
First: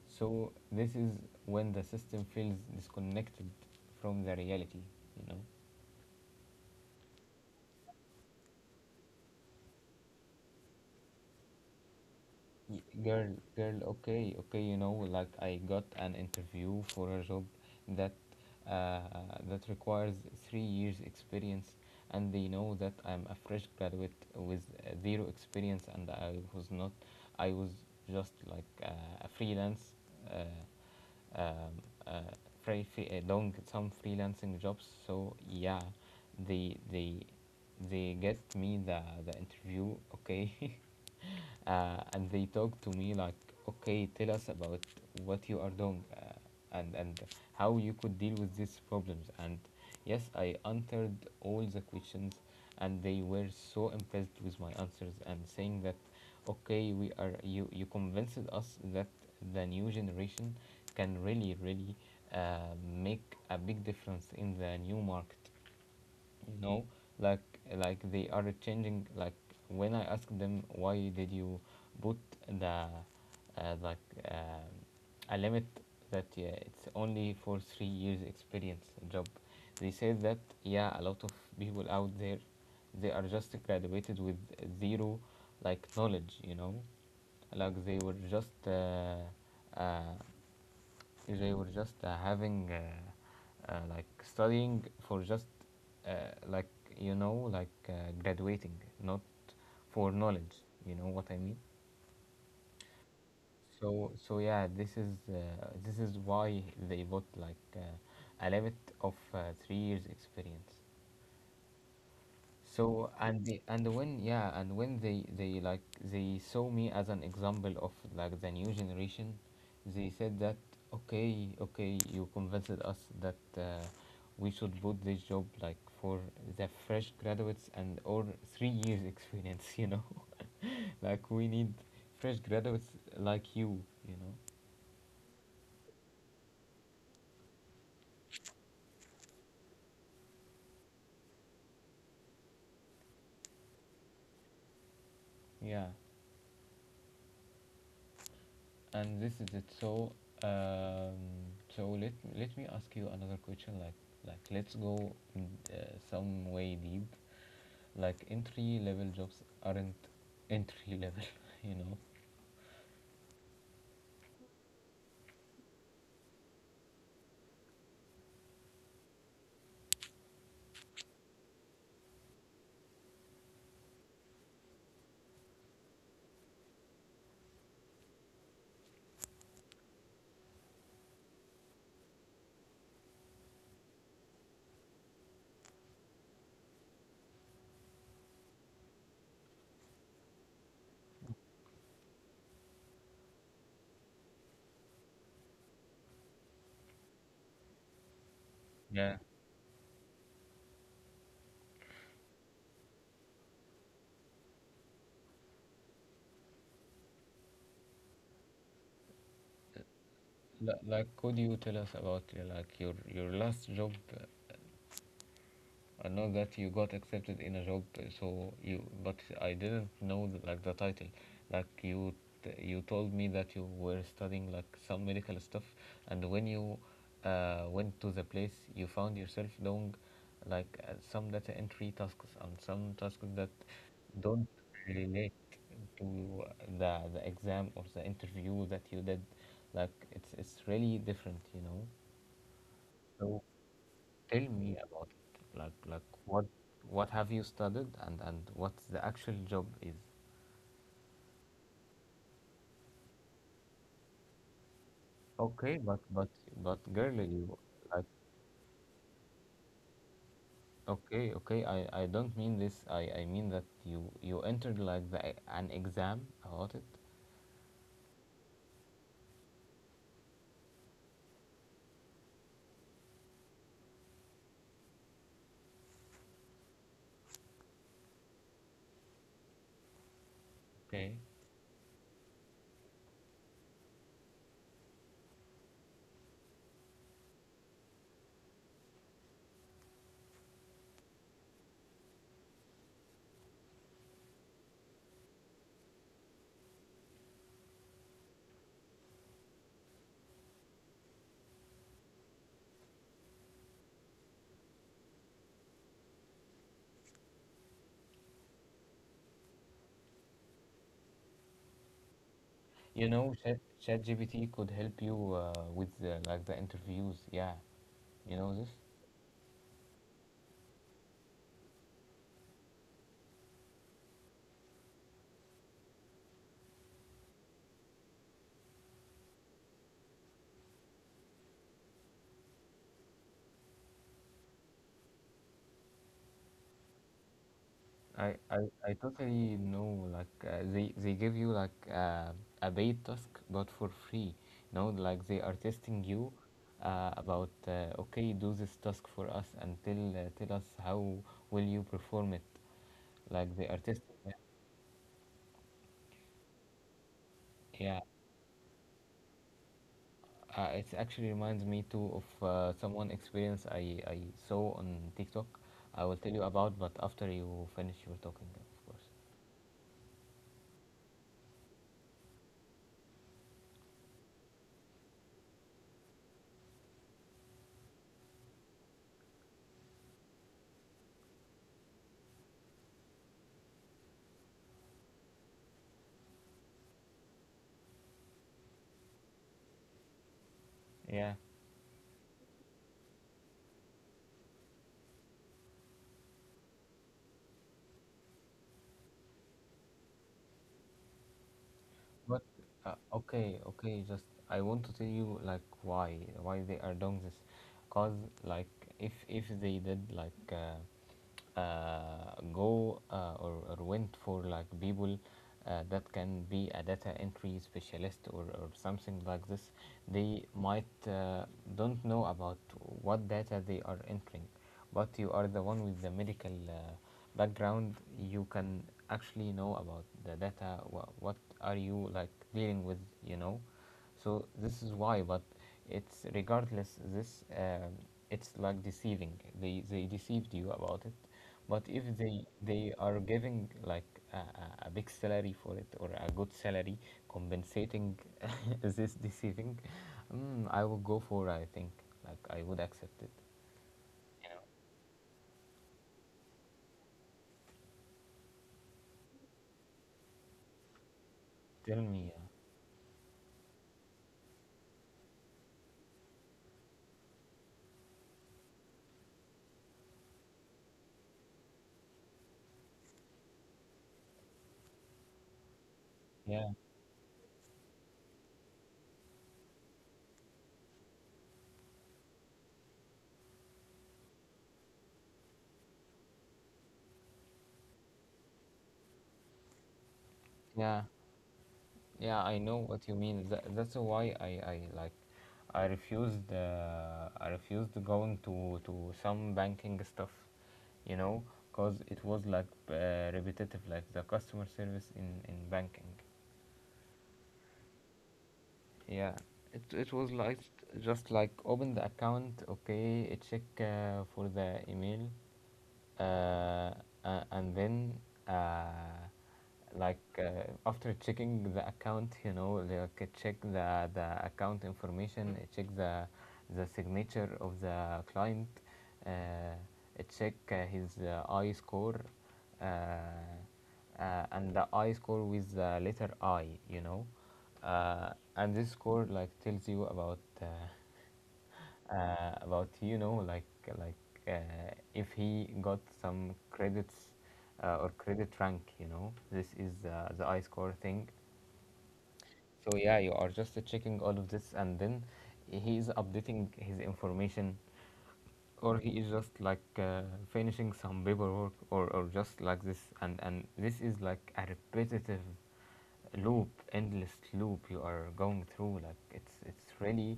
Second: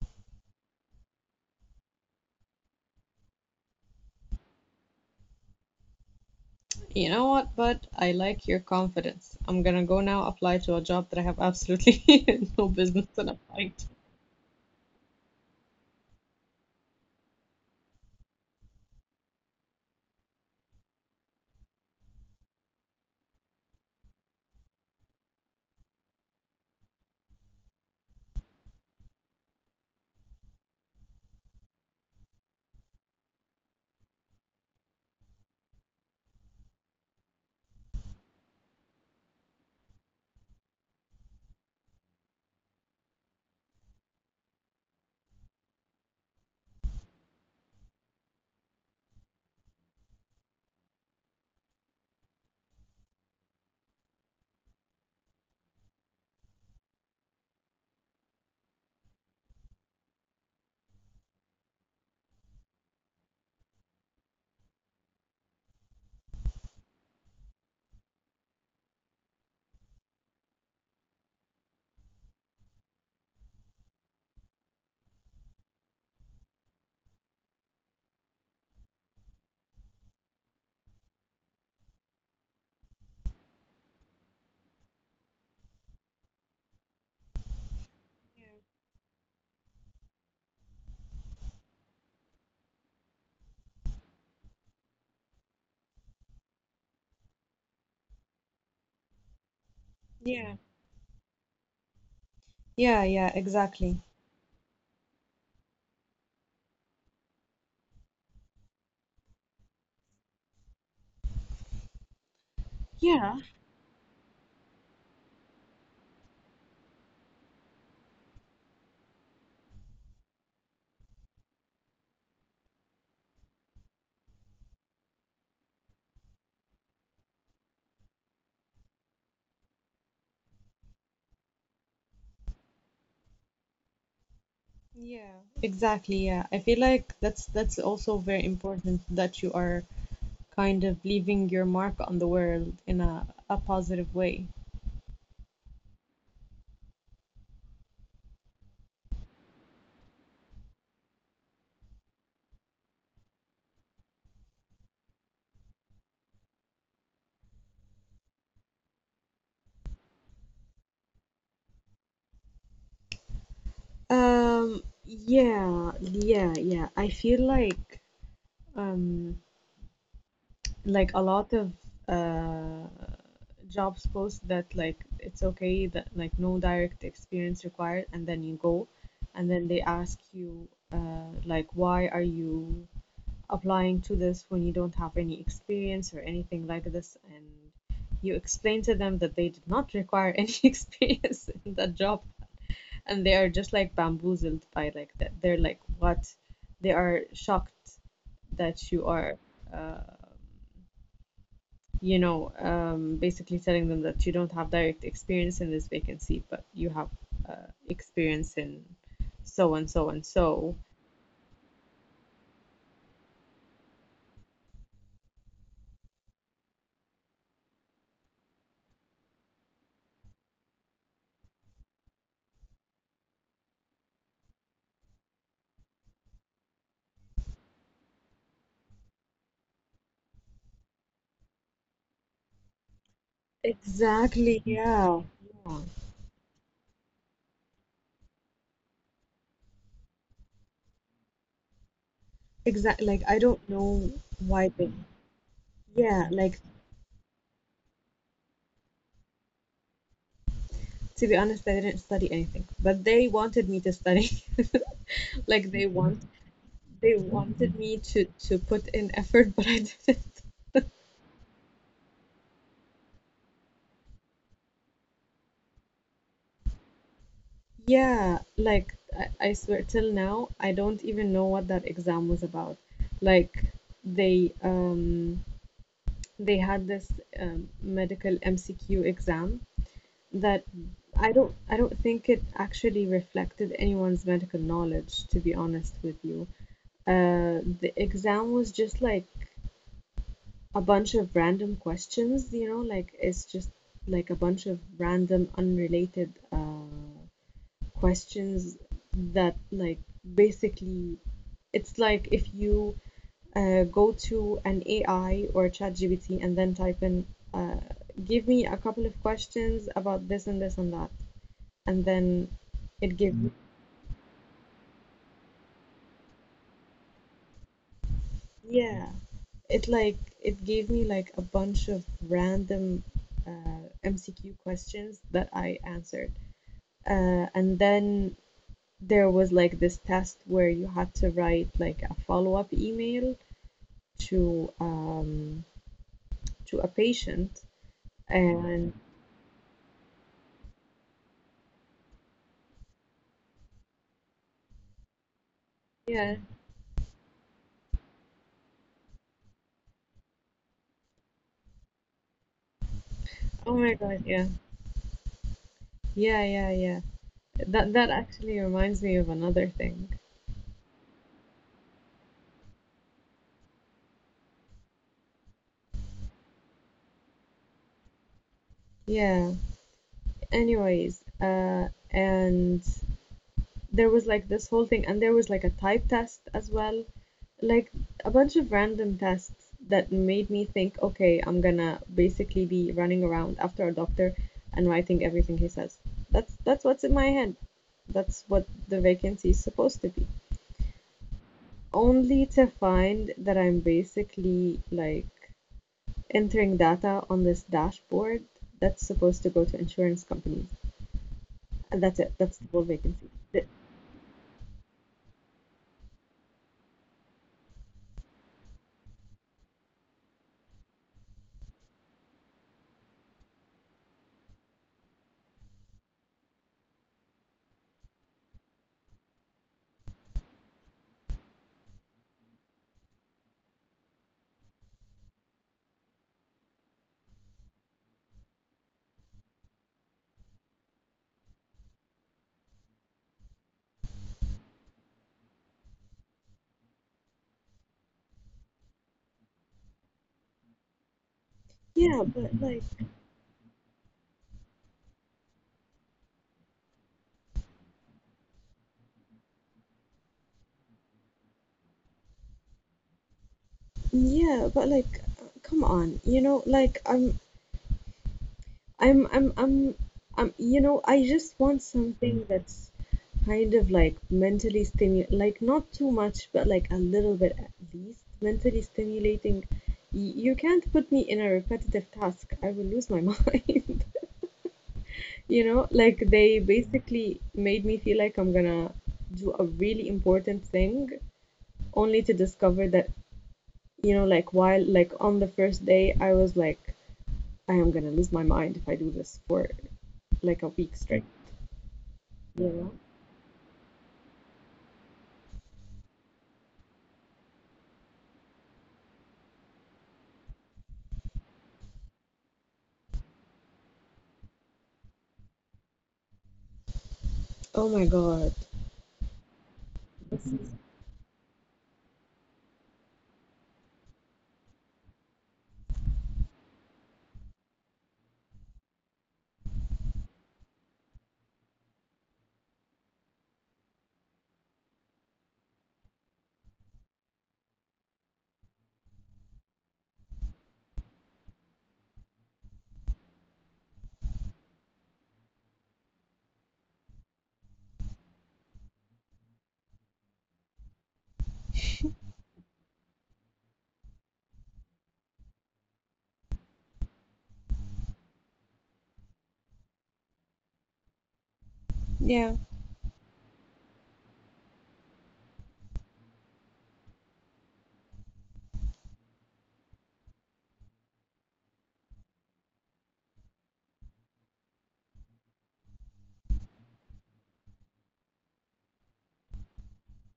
So this is when the system feels disconnected from the reality, you know? You know what, but I like your confidence. I'm gonna go now apply to a job that I have absolutely no business in Girl, applying girl, to. okay, okay, you know, like I got an interview for a job that uh, that requires 3 years experience, and they know that I'm a fresh graduate with zero experience, and I was not, I was just like a freelance uh, um, uh, free, long some freelancing jobs. So yeah, they they get me the interview. Okay, and they talk to me like, okay, tell us about what you are doing and how you could deal with these problems. And yes, I answered all the questions, and they were so impressed with my answers and saying that, okay, we are, you convinced us that the new generation can really really make a big difference in the new market, you know. like like they are changing. Like when I ask them, why did you put the like um a limit, that yeah, it's only for 3 years experience job, they said that yeah, a lot of people out there, they are just graduated with zero like knowledge, you know. Like they were just uh, having, like, studying for just, uh, like, you know, like graduating, not for Yeah, knowledge. You know what I mean? yeah, yeah, exactly. So yeah, this is why they bought like a limit of 3 years experience. So Yeah, and and when, yeah, and when they like they saw me as an example of like the new generation, they said that, okay, okay, you convinced us that we should put this job like for the fresh graduates and or 3 years experience you know. Like we need fresh graduates like you know. yeah, exactly. Yeah, I feel like that's also very important that you are kind of leaving your mark on the world in a positive way. Yeah, and this is it. So um so let me ask you another question, like let's go uh, some way deep, like entry level jobs aren't entry level you know. Yeah, yeah, yeah. I feel um like a lot of uh jobs post that like it's okay that like no direct experience required, and then you go and then they ask you like why are you applying to this when you don't have any experience or anything like this, and you explain to them that they did not require any experience in that job, and they are just like bamboozled by like that they're like what, they are shocked that you Yeah. are uh, you know, basically telling them that you don't have direct experience in this vacancy but you have experience in so and so and so. Like could you tell us about like your last job? I know that you got accepted in a job, so you. But I didn't know like the title. Like you told me that you were studying like some medical stuff, and when you went to the place, you found yourself doing like some data entry tasks and some tasks that don't Exactly, yeah. relate Yeah. to the exam or the interview that you did. Like it's really different, you know. Exactly. Like, I So don't know tell why me they, about it. Like yeah, like, what have you studied and what the actual job is? to be honest, I didn't study anything, but they wanted me to study. Like, Okay, they but want, but girl, they you, wanted me like, to put in effort, but I didn't. okay, okay. I don't mean this. I mean that you entered like an exam about it. Yeah, like, I swear till now, I don't even know what that exam was about. Like, they um they had this medical MCQ exam that Okay. I don't think it actually reflected anyone's medical knowledge, to be honest with you. The exam was just like a bunch of random questions, you know, like it's just like a bunch of random unrelated questions that like basically it's like if you go to an AI or ChatGPT and then type in, uh, give me a couple of questions about this and this and that, and then You it know, gave me, ChatGPT could help you with like the interviews. Yeah, you know this. yeah, it like it gave me like a bunch of random MCQ questions that I answered, and then there was like this test where you had to write like a follow-up email to um, to a patient, I, I, and I totally know like they give you like a paid task but for free, you know, like they are testing you yeah, about, okay, do this task for us and tell, tell us how will you perform it, like they oh are my testing. god, Yeah, yeah, yeah, yeah, yeah, that yeah. that actually reminds me of another thing. It actually reminds me too of someone experience I saw on TikTok. I will tell you about, but after you finish your talking, of course. Yeah, anyways, and there was like this whole thing, and there was like a type test as well, like a bunch of random tests that made me think, okay, I'm gonna basically be running around after a doctor and writing everything he says. That's what's in my head, that's what the vacancy is supposed to be, Yeah. only to find that I'm basically like entering data on this dashboard that's supposed to go to insurance companies, and that's it, But that's the whole vacancy. okay, okay, just I want to tell you like why they are doing this, cause like if they did like go or went for like people that can be a data entry specialist or something like this, they might, don't know about what data they are entering. But you are the one with the medical background, you can actually know about the data wha- what are you like dealing with, you know. So this is why. But it's regardless, this it's like deceiving. They deceived you about it. But if Yeah, they but like, they are giving like a, a a big salary for it, or a good salary compensating this deceiving, I would go for, I think, like I would accept it. yeah, but like, come on, you know, like I'm, I'm, I'm, I'm, you know, I just want Tell me something that's kind of like mentally stimu, like not too much, but like a little bit at least mentally stimulating. Y- You can't put me in a repetitive task. I will lose my mind. You know, like they yeah, basically made me feel like I'm gonna do a really important thing, only to discover that, you know, like while like on the first day, I was like, I am gonna lose my mind if I do this for like a week yeah, straight. yeah. I Yeah. know what you mean. That's why I like, I refused. I refused going to some banking stuff, you know, because it was like repetitive, like the customer service in banking. Oh my God. Yeah, it was This like just like open the account, okay, check for the email, uh, and then uh, like after checking the account, you know, like check the account information, check the signature of the client, check his I score, uh, and the I score with the letter I, you know, uh, and this score like tells you about is about, you know, like if he got some credits or credit rank, you know, this is the I score thing. yeah, So yeah, you are just checking all of this, and then he is updating his information, or he is just like finishing some paperwork, or just like this, and this is like a repetitive loop, endless loop you are going through. Like it's really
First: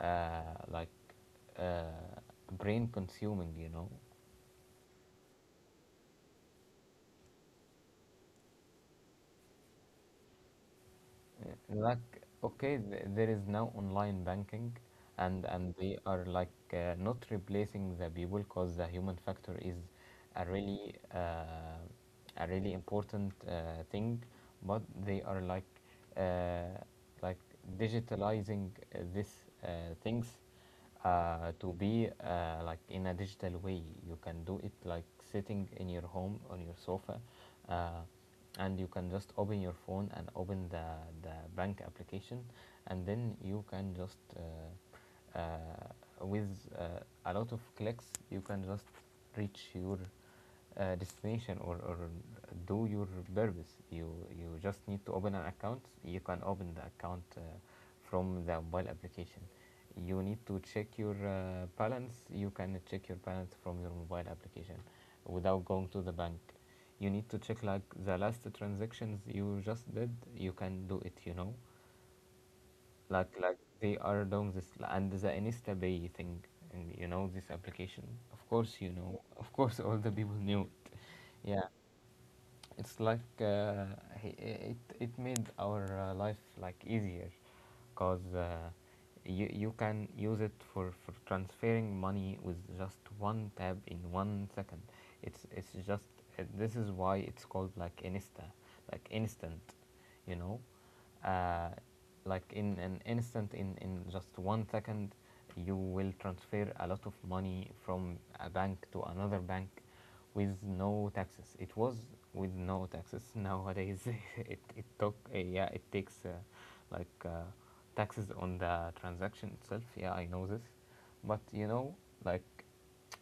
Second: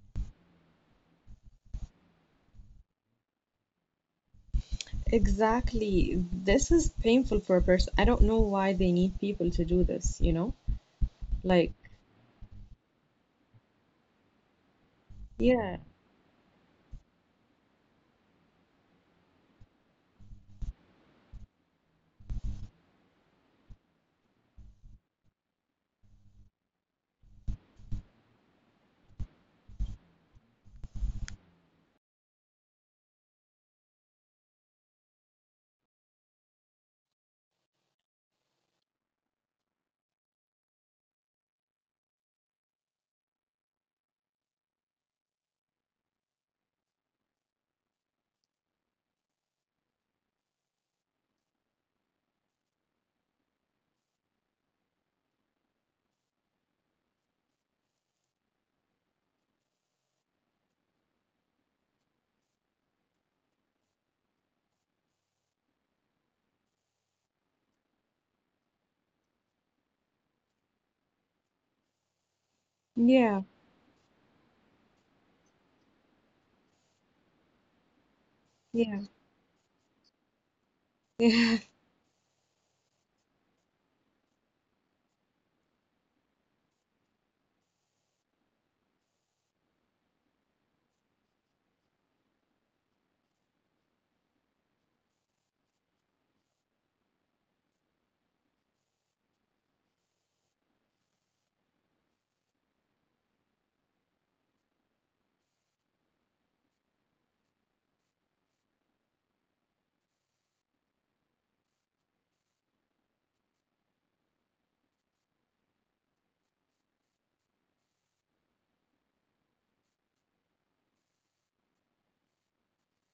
like uh, brain consuming, you know. exactly. This is painful for a person. I don't know why they need people to do this, you know? Like, Like okay, th- there is now online banking, and yeah, they are like not replacing the people because the human factor is a really uh, a really important thing, but they are uh, like digitalizing this uh, things to be like in a digital way. You can do it like sitting in your home on your sofa, uh, and you can just open your phone and open the bank application, and then you can just with uh, a lot of clicks you can just reach your destination or do your purpose. You just need to open an account. You can open the account from the mobile application. You need to check your balance. You can check your balance from your mobile application without going to the bank. You need to check like the last transactions you just did. You can do it. You know, yeah, like they are doing this, and the InstaPay thing, and you know this application. Of course you yeah, know, of course all the people knew it. yeah, Yeah, it's like it it made our life like easier, because you, you can use it for transferring money with just one tab in 1 second. It's just this is why it's called like insta, like instant, you know, uh, like in an instant, in just 1 second, you will transfer a lot of money from a bank to another bank with no taxes. It was with no taxes. Nowadays it took yeah, it takes like taxes on the transaction itself, yeah, I know this. But you know, like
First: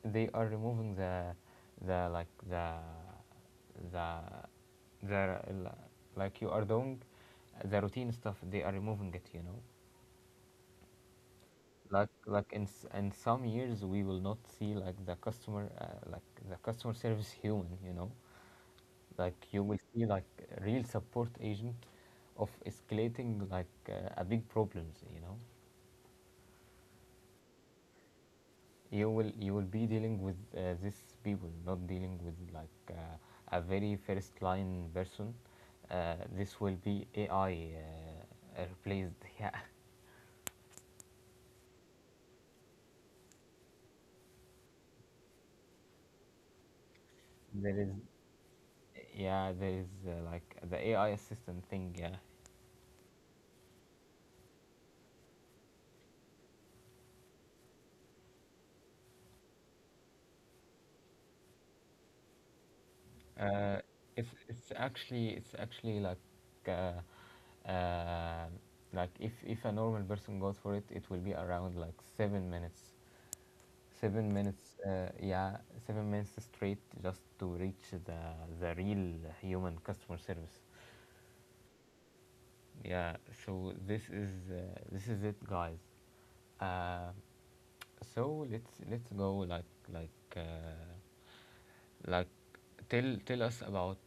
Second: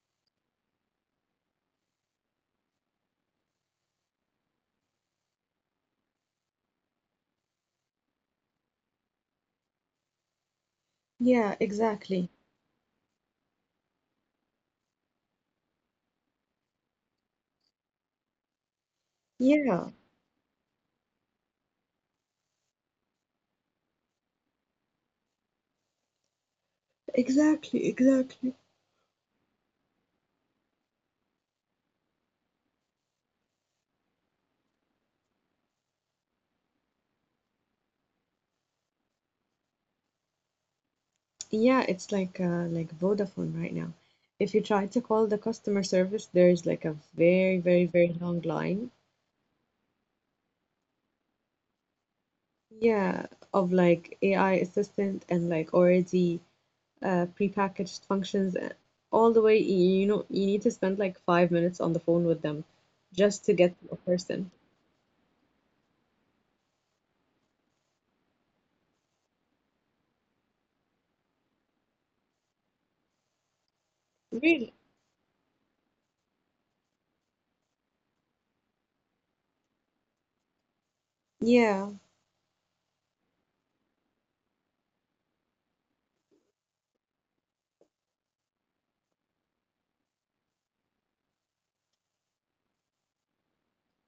they are removing the like the the like you are doing the routine stuff, they are removing it, you know. yeah, like exactly. like in s- in some years, we will not see like the customer service human, you know. Like you will Yeah, see like a real support agent of escalating like a big problems, you know. exactly, exactly. You, will you will be dealing with these people, not dealing with like a very first line person. This will be AI, replaced. Yeah, Yeah, it's like Vodafone right now. If you try to call the customer service, there's like a very, there very, is, very long line, yeah, there is like the AI assistant thing, yeah. yeah, of like AI assistant and like already prepackaged functions, and all the way, y- you know, you need to spend like five minutes on the phone with them just to uh, get to a person. It's actually uh, uh, like if a normal person goes for it, it will be around like 7 minutes. Seven Really? minutes, yeah, 7 minutes straight just to reach the real human customer service. Yeah. Yeah, so this is it, guys. Uh, so let's go like tell us about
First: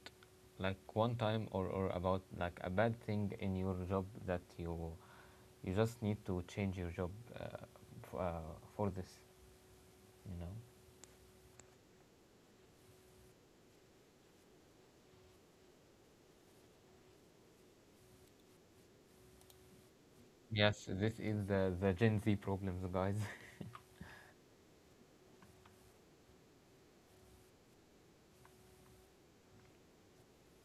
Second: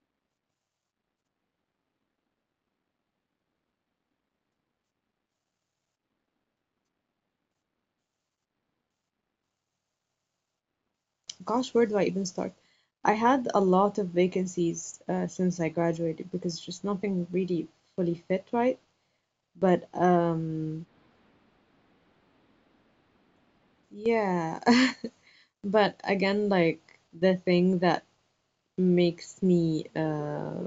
like one time, or about like a bad thing in your job that you just need to change your job uh, for this, you know. Gosh, where do I even start? I had a lot of vacancies since I graduated because just nothing really fully fit right. But Yes, this is the Gen Z problems, guys. yeah. But again, like the thing that makes me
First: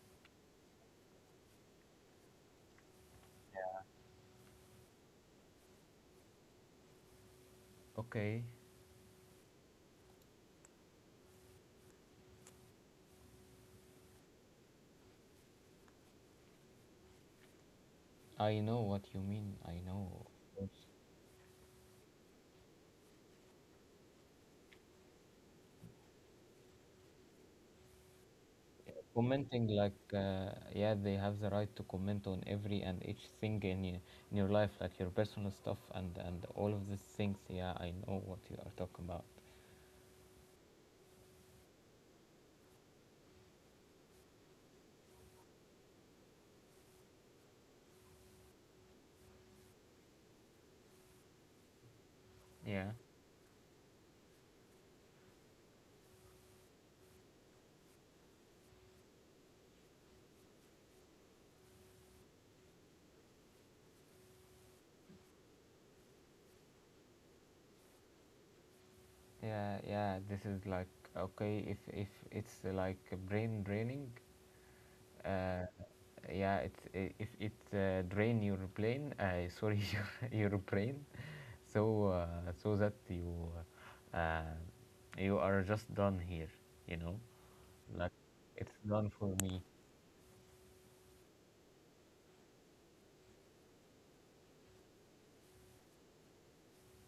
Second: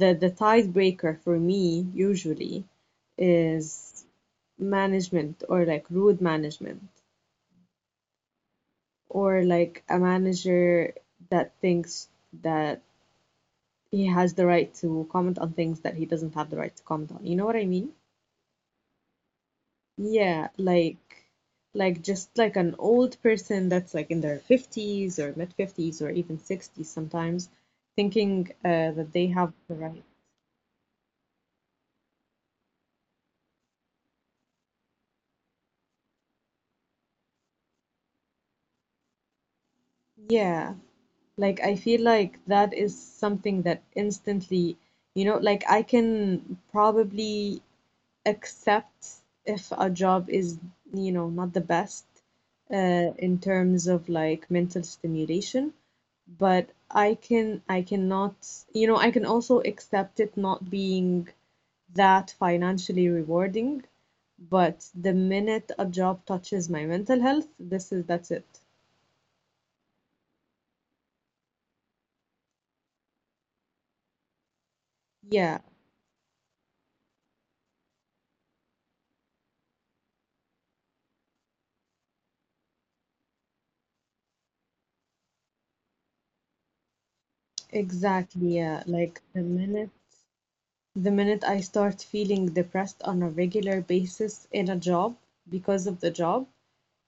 the tiebreaker for me usually is management or like rude management, Okay, or like a manager that thinks that he has the right to comment on things that he doesn't have the right to comment on. You know what I mean? I know what you mean. I know. Yeah, It's like just like an old person that's like in their 50s or mid 50s or even 60s sometimes thinking that they have commenting the like, right. Yeah, they have the right to comment on every and each thing in, y- in your life, like your personal stuff and all of these things. Yeah, I know what you are talking about. Yeah. Like I feel like that is something that instantly, you know, like I can probably accept if a job is, you know, not the best Yeah, in terms of like mental stimulation, but I can, I cannot, you know, I can also accept it not being that financially rewarding, but the minute a job touches my mental health, this is, that's it. yeah, yeah. This is like okay, if it's like brain draining. Yeah, Uh, yeah, it's it drain your brain, sorry, your brain, so so that you uh, you are just done here, you know. Like exactly. it's Yeah, done like for the me. minute, the minute I start feeling depressed on a regular basis in a job because of the job,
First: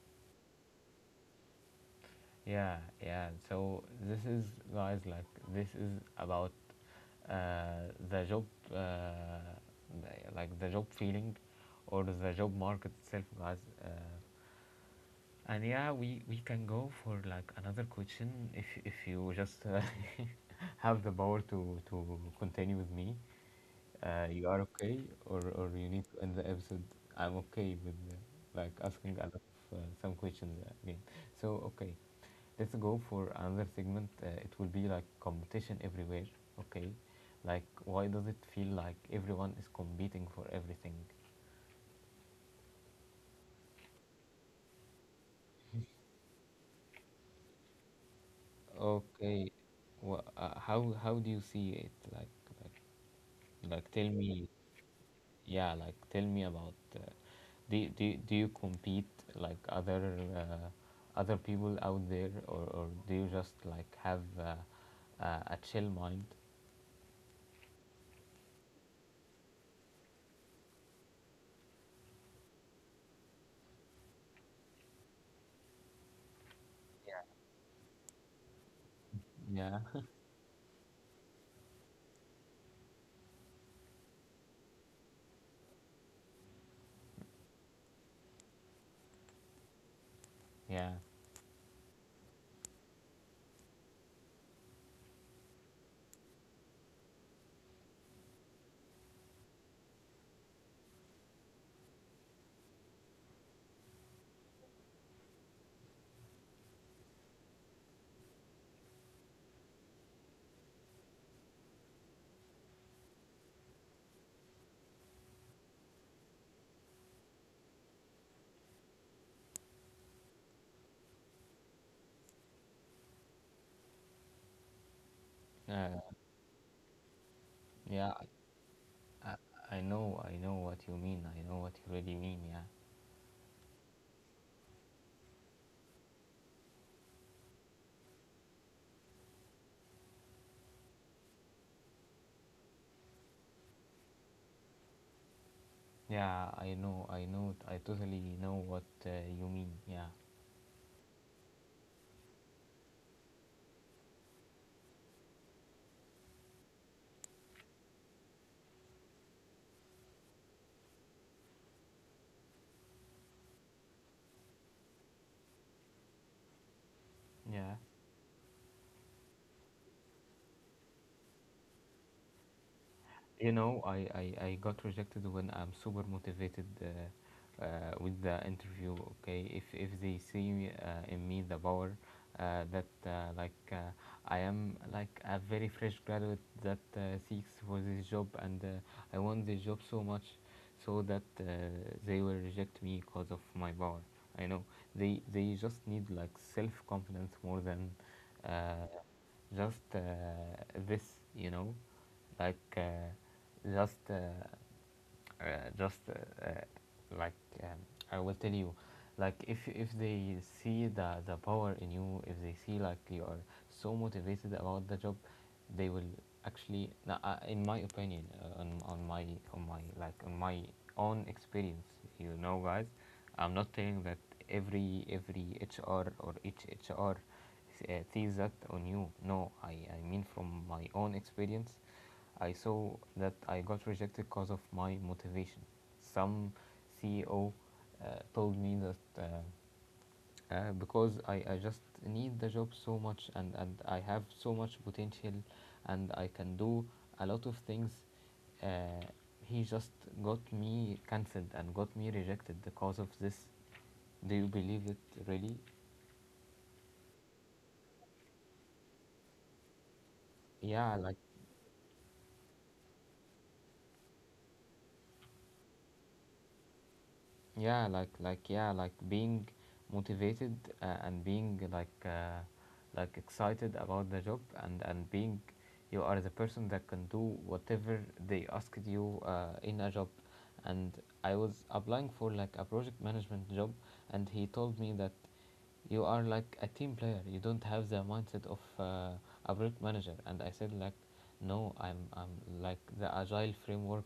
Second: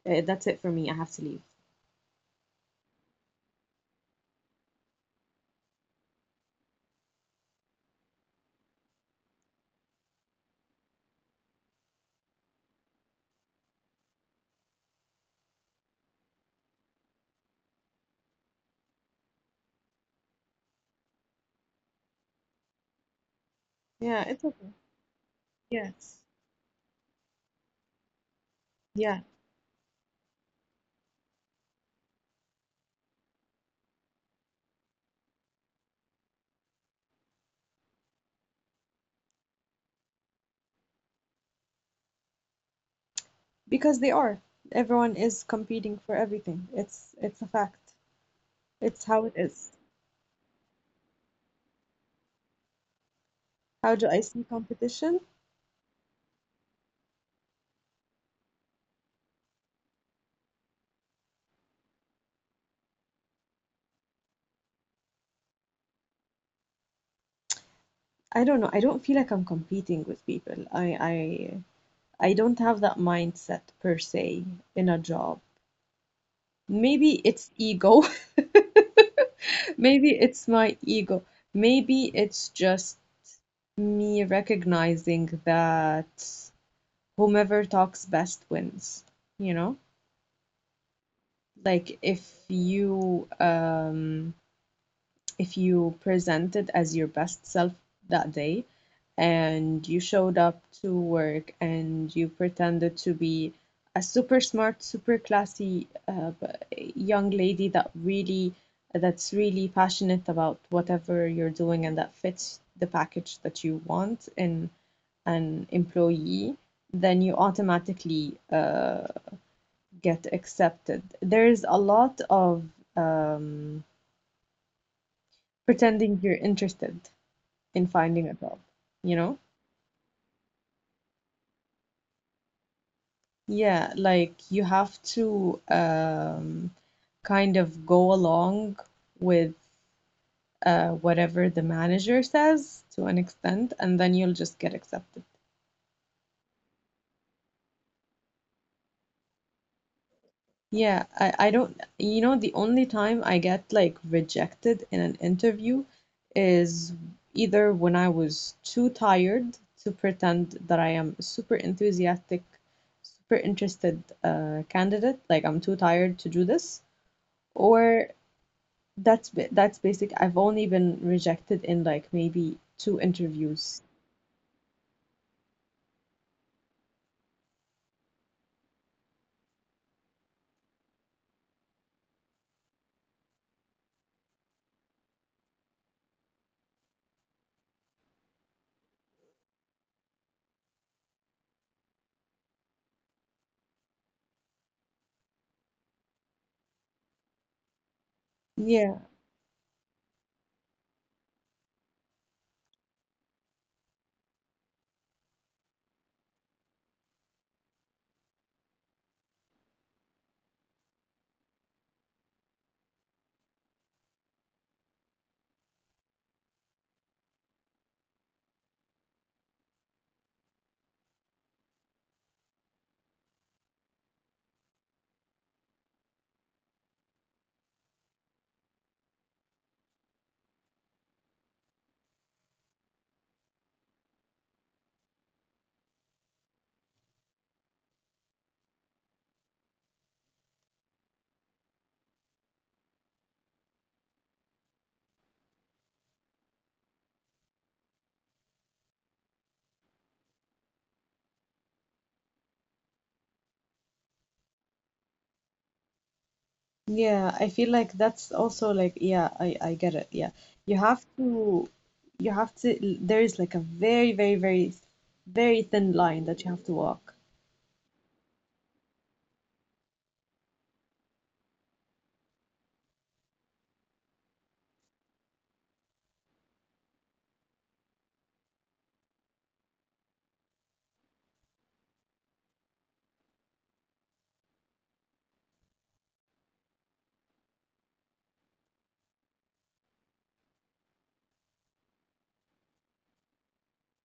that's it for me. I have to leave. Yeah, yeah, so this is, guys, like this is about the job, uh, like the job feeling, or the job market itself, guys. uh, And yeah, we can go for like another question if you just have the power to continue with me. Yeah, it's You are okay. okay, or you need to Yes. end the episode. I'm okay with like asking Yeah, a lot of some questions again. So okay, let's go for another segment. It will be like competition everywhere. Okay, like why does it feel like everyone is competing for everything? because they are. Everyone is competing for everything. It's a fact. It's how it Okay, is. well, how do you see it? Like like, How tell do I see me, competition? yeah, like tell me about do, do, do you compete like other other people out there, or do you just like have a chill mind? I don't know. I don't feel like I'm competing with people. I I don't have that mindset per se in a job. Maybe it's ego. Yeah, Maybe it's my ego. Maybe it's just me recognizing that whomever talks best wins, you know? yeah, Like if you presented as your best self that day and you showed up to work and you pretended to be a super smart, super classy young lady that really that's really passionate about whatever you're doing and that fits the package that you want in an employee, then you automatically get accepted. There's a lot of um, uh, pretending you're interested in yeah. finding a job, you I, know? I know what you mean. I know what you really mean. Yeah, Yeah, like you have to kind of go along with whatever the manager says to an extent, and then you'll just get accepted. yeah. I know, I know. I totally know what you mean. Yeah, Yeah, I don't, you know, the only time I get like rejected in an interview is either when I was too tired to pretend that I am a super enthusiastic, super interested candidate, like I'm too tired to do this, yeah. or that's ba- that's basic. I've only been rejected in like maybe two You interviews. know, I got rejected when I'm super motivated with the interview. Okay, if they see me, in me the power that like I am like a very fresh graduate that seeks for this job and I want this job so much, so that they will reject me because of my power. I know, they just need like self confidence more than uh, Yeah, just this, you know, like just uh, uh, just like um, I will tell you like if they see the power in you, if they see like you are so motivated about the job, they will actually, no, in my opinion, on my like on my own experience, you know, guys, I'm not saying that every HR or each HR sees that on you. No, I mean from my own experience, I saw that I got rejected because of my motivation. Some CEO told me that. Because I just need the job so much, and I have so much potential, and I can do a lot of things. Uh, he just got me cancelled and got me rejected because of this. Do you believe it really? yeah, I feel like that's also like yeah, I get it. Yeah. You Yeah, have like to, you have to, there is like a very, very, very, very thin line that you have to walk. like being motivated and being like excited about the job, and being you are the person that can do whatever they asked you in a job. And I was applying for like a project management job, and he told me that you are like a team player, you don't have the mindset of a project manager. And I said like no, I'm like the agile framework.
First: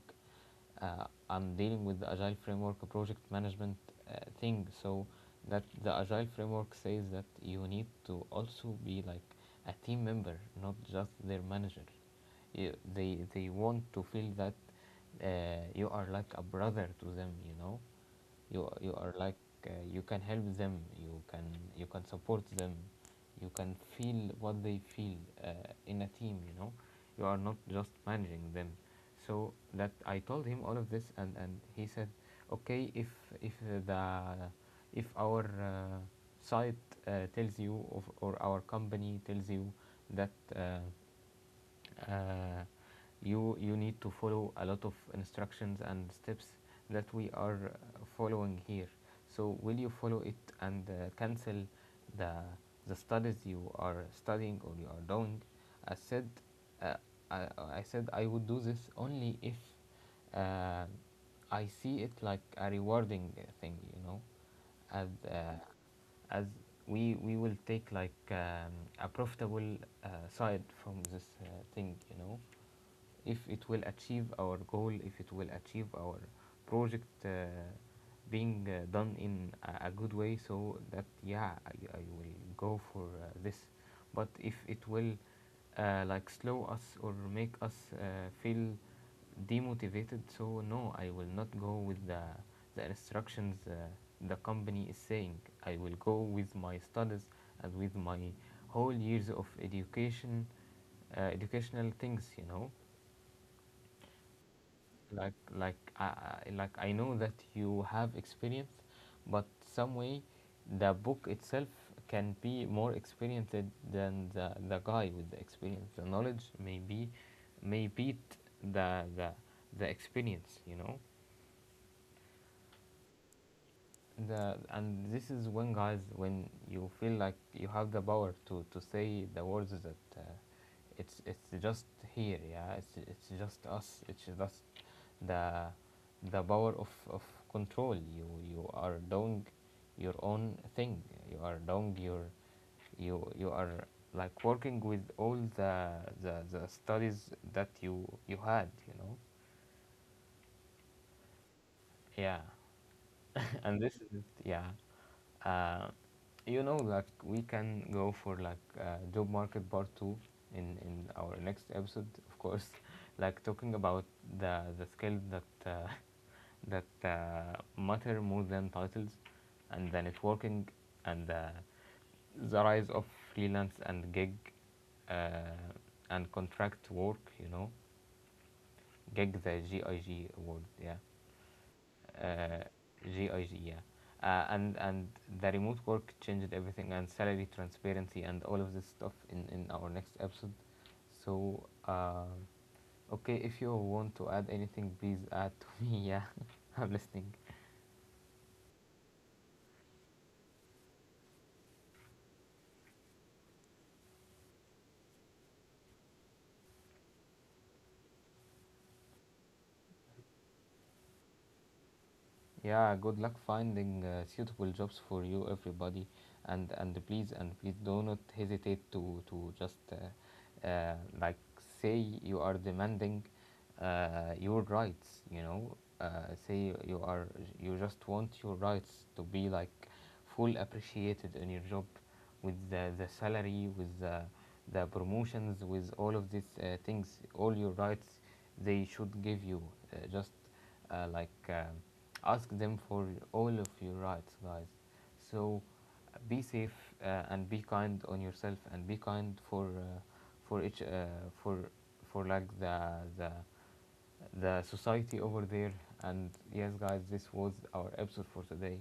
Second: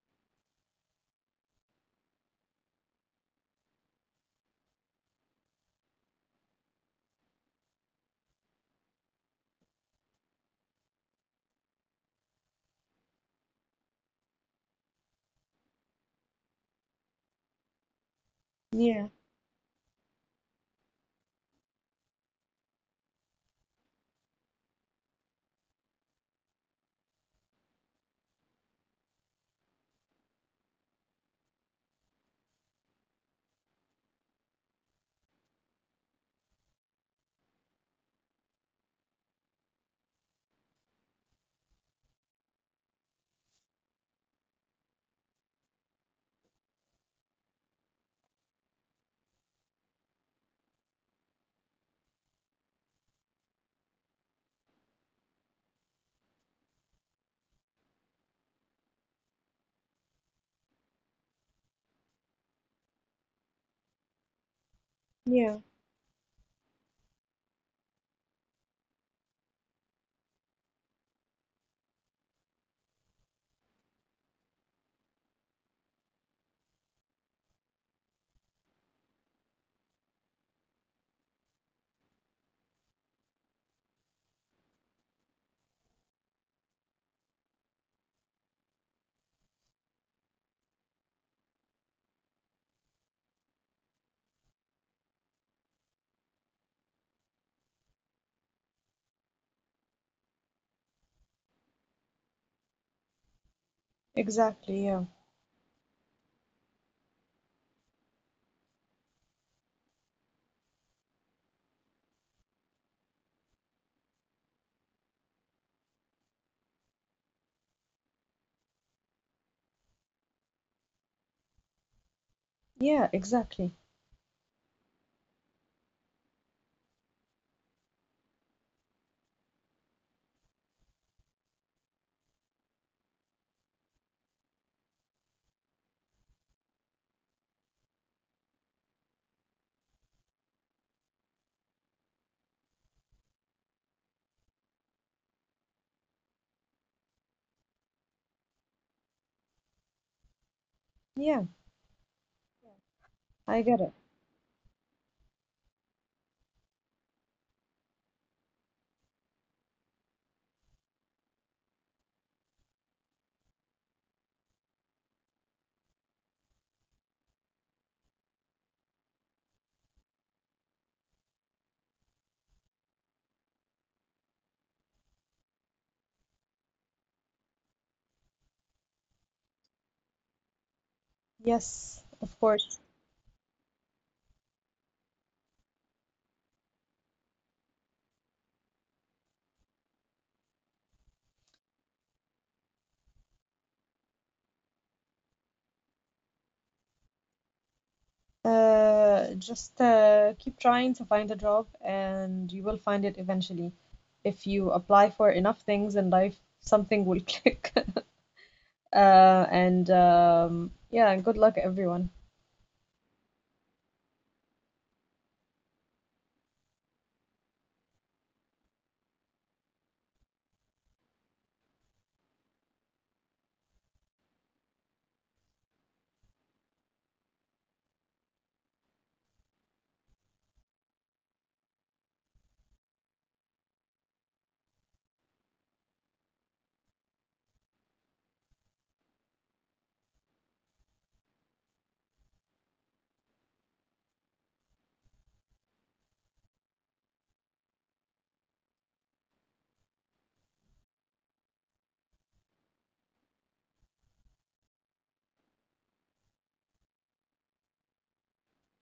I'm dealing with the agile framework, a project management thing. So that the agile framework says that you need to also be like a team member, not just their manager. They want to feel that you are like a brother to them, you know. You Yeah, are like, you can help them, you can support them, you can feel what they feel in a team, you know. You are not just managing them. So that I told him all of this, and he said okay. If if the if our site, tells you of, or our company tells you that uh, you you need to follow a lot of instructions and steps that we are following here, so will you follow it and cancel the the studies you are studying or you are doing? I said uh, I, I said I would do this only if uh, I see it like a rewarding thing, you know. As uh, as we will take like a profitable side from this thing, you know. If it will achieve our goal, if it will achieve our project being done in a good way, so that yeah, I will go for this. But if it will like slow us or make us uh, feel demotivated, so no, I will not go with the instructions the company is saying. I will go with my studies and with my whole years of education, educational things, you know. exactly. Yeah. Like like I like I know that you have experience, but some way the book itself can be more experienced than the guy with the experience. The knowledge may beat the the experience, you know. Yeah, exactly. The and this is when, guys, when you feel like you have the power to say the words that it's just here, yeah, it's just us, it's just the the power of control. You are doing your own thing, you are doing your you are like working with all the the studies that you had, you know. Yeah, Yeah. I And get it. this is it, yeah. Uh, you know, like we can go for like job market part two in our next episode, of course. Like talking about the skills that that matter more than titles, and the networking, and the rise of freelance and gig, uh, and contract work. You know, gig, the GIG word. Yeah. Yes, of uh, course. GIG, yeah. And the remote work changed everything, and salary transparency, and all of this stuff in our next episode. So okay, if you want to add anything, please add to me. Yeah. I'm listening. Just keep trying to find a job and you will find it eventually. If you apply for enough things in life, something will click. And yeah, and good luck, everyone. Yeah, good luck finding suitable jobs for you, everybody, and please do not hesitate to just like say you are demanding your rights. You know, uh, say you are, you just want your rights to be like full appreciated in your job, with the salary, with the promotions, with all of these things, all your rights they should give you. Just uh, like uh, ask them for all of your rights, guys. So be safe, and be kind on yourself, and be kind for each for for like the the society over there. And yes, guys, this was our episode for today.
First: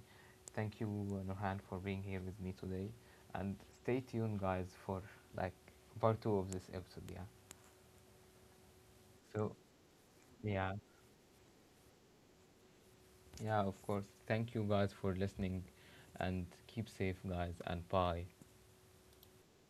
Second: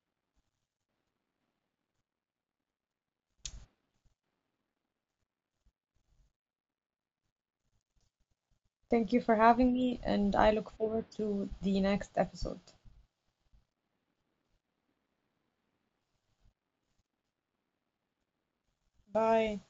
Thank you, Nurhan, for being here with me today. And stay tuned, guys, for like part two of this episode. Yeah. Thank you for So, having me, and I look yeah, forward to the next episode. yeah, of course. Thank you, guys, for listening. And keep safe, guys, and bye. Bye.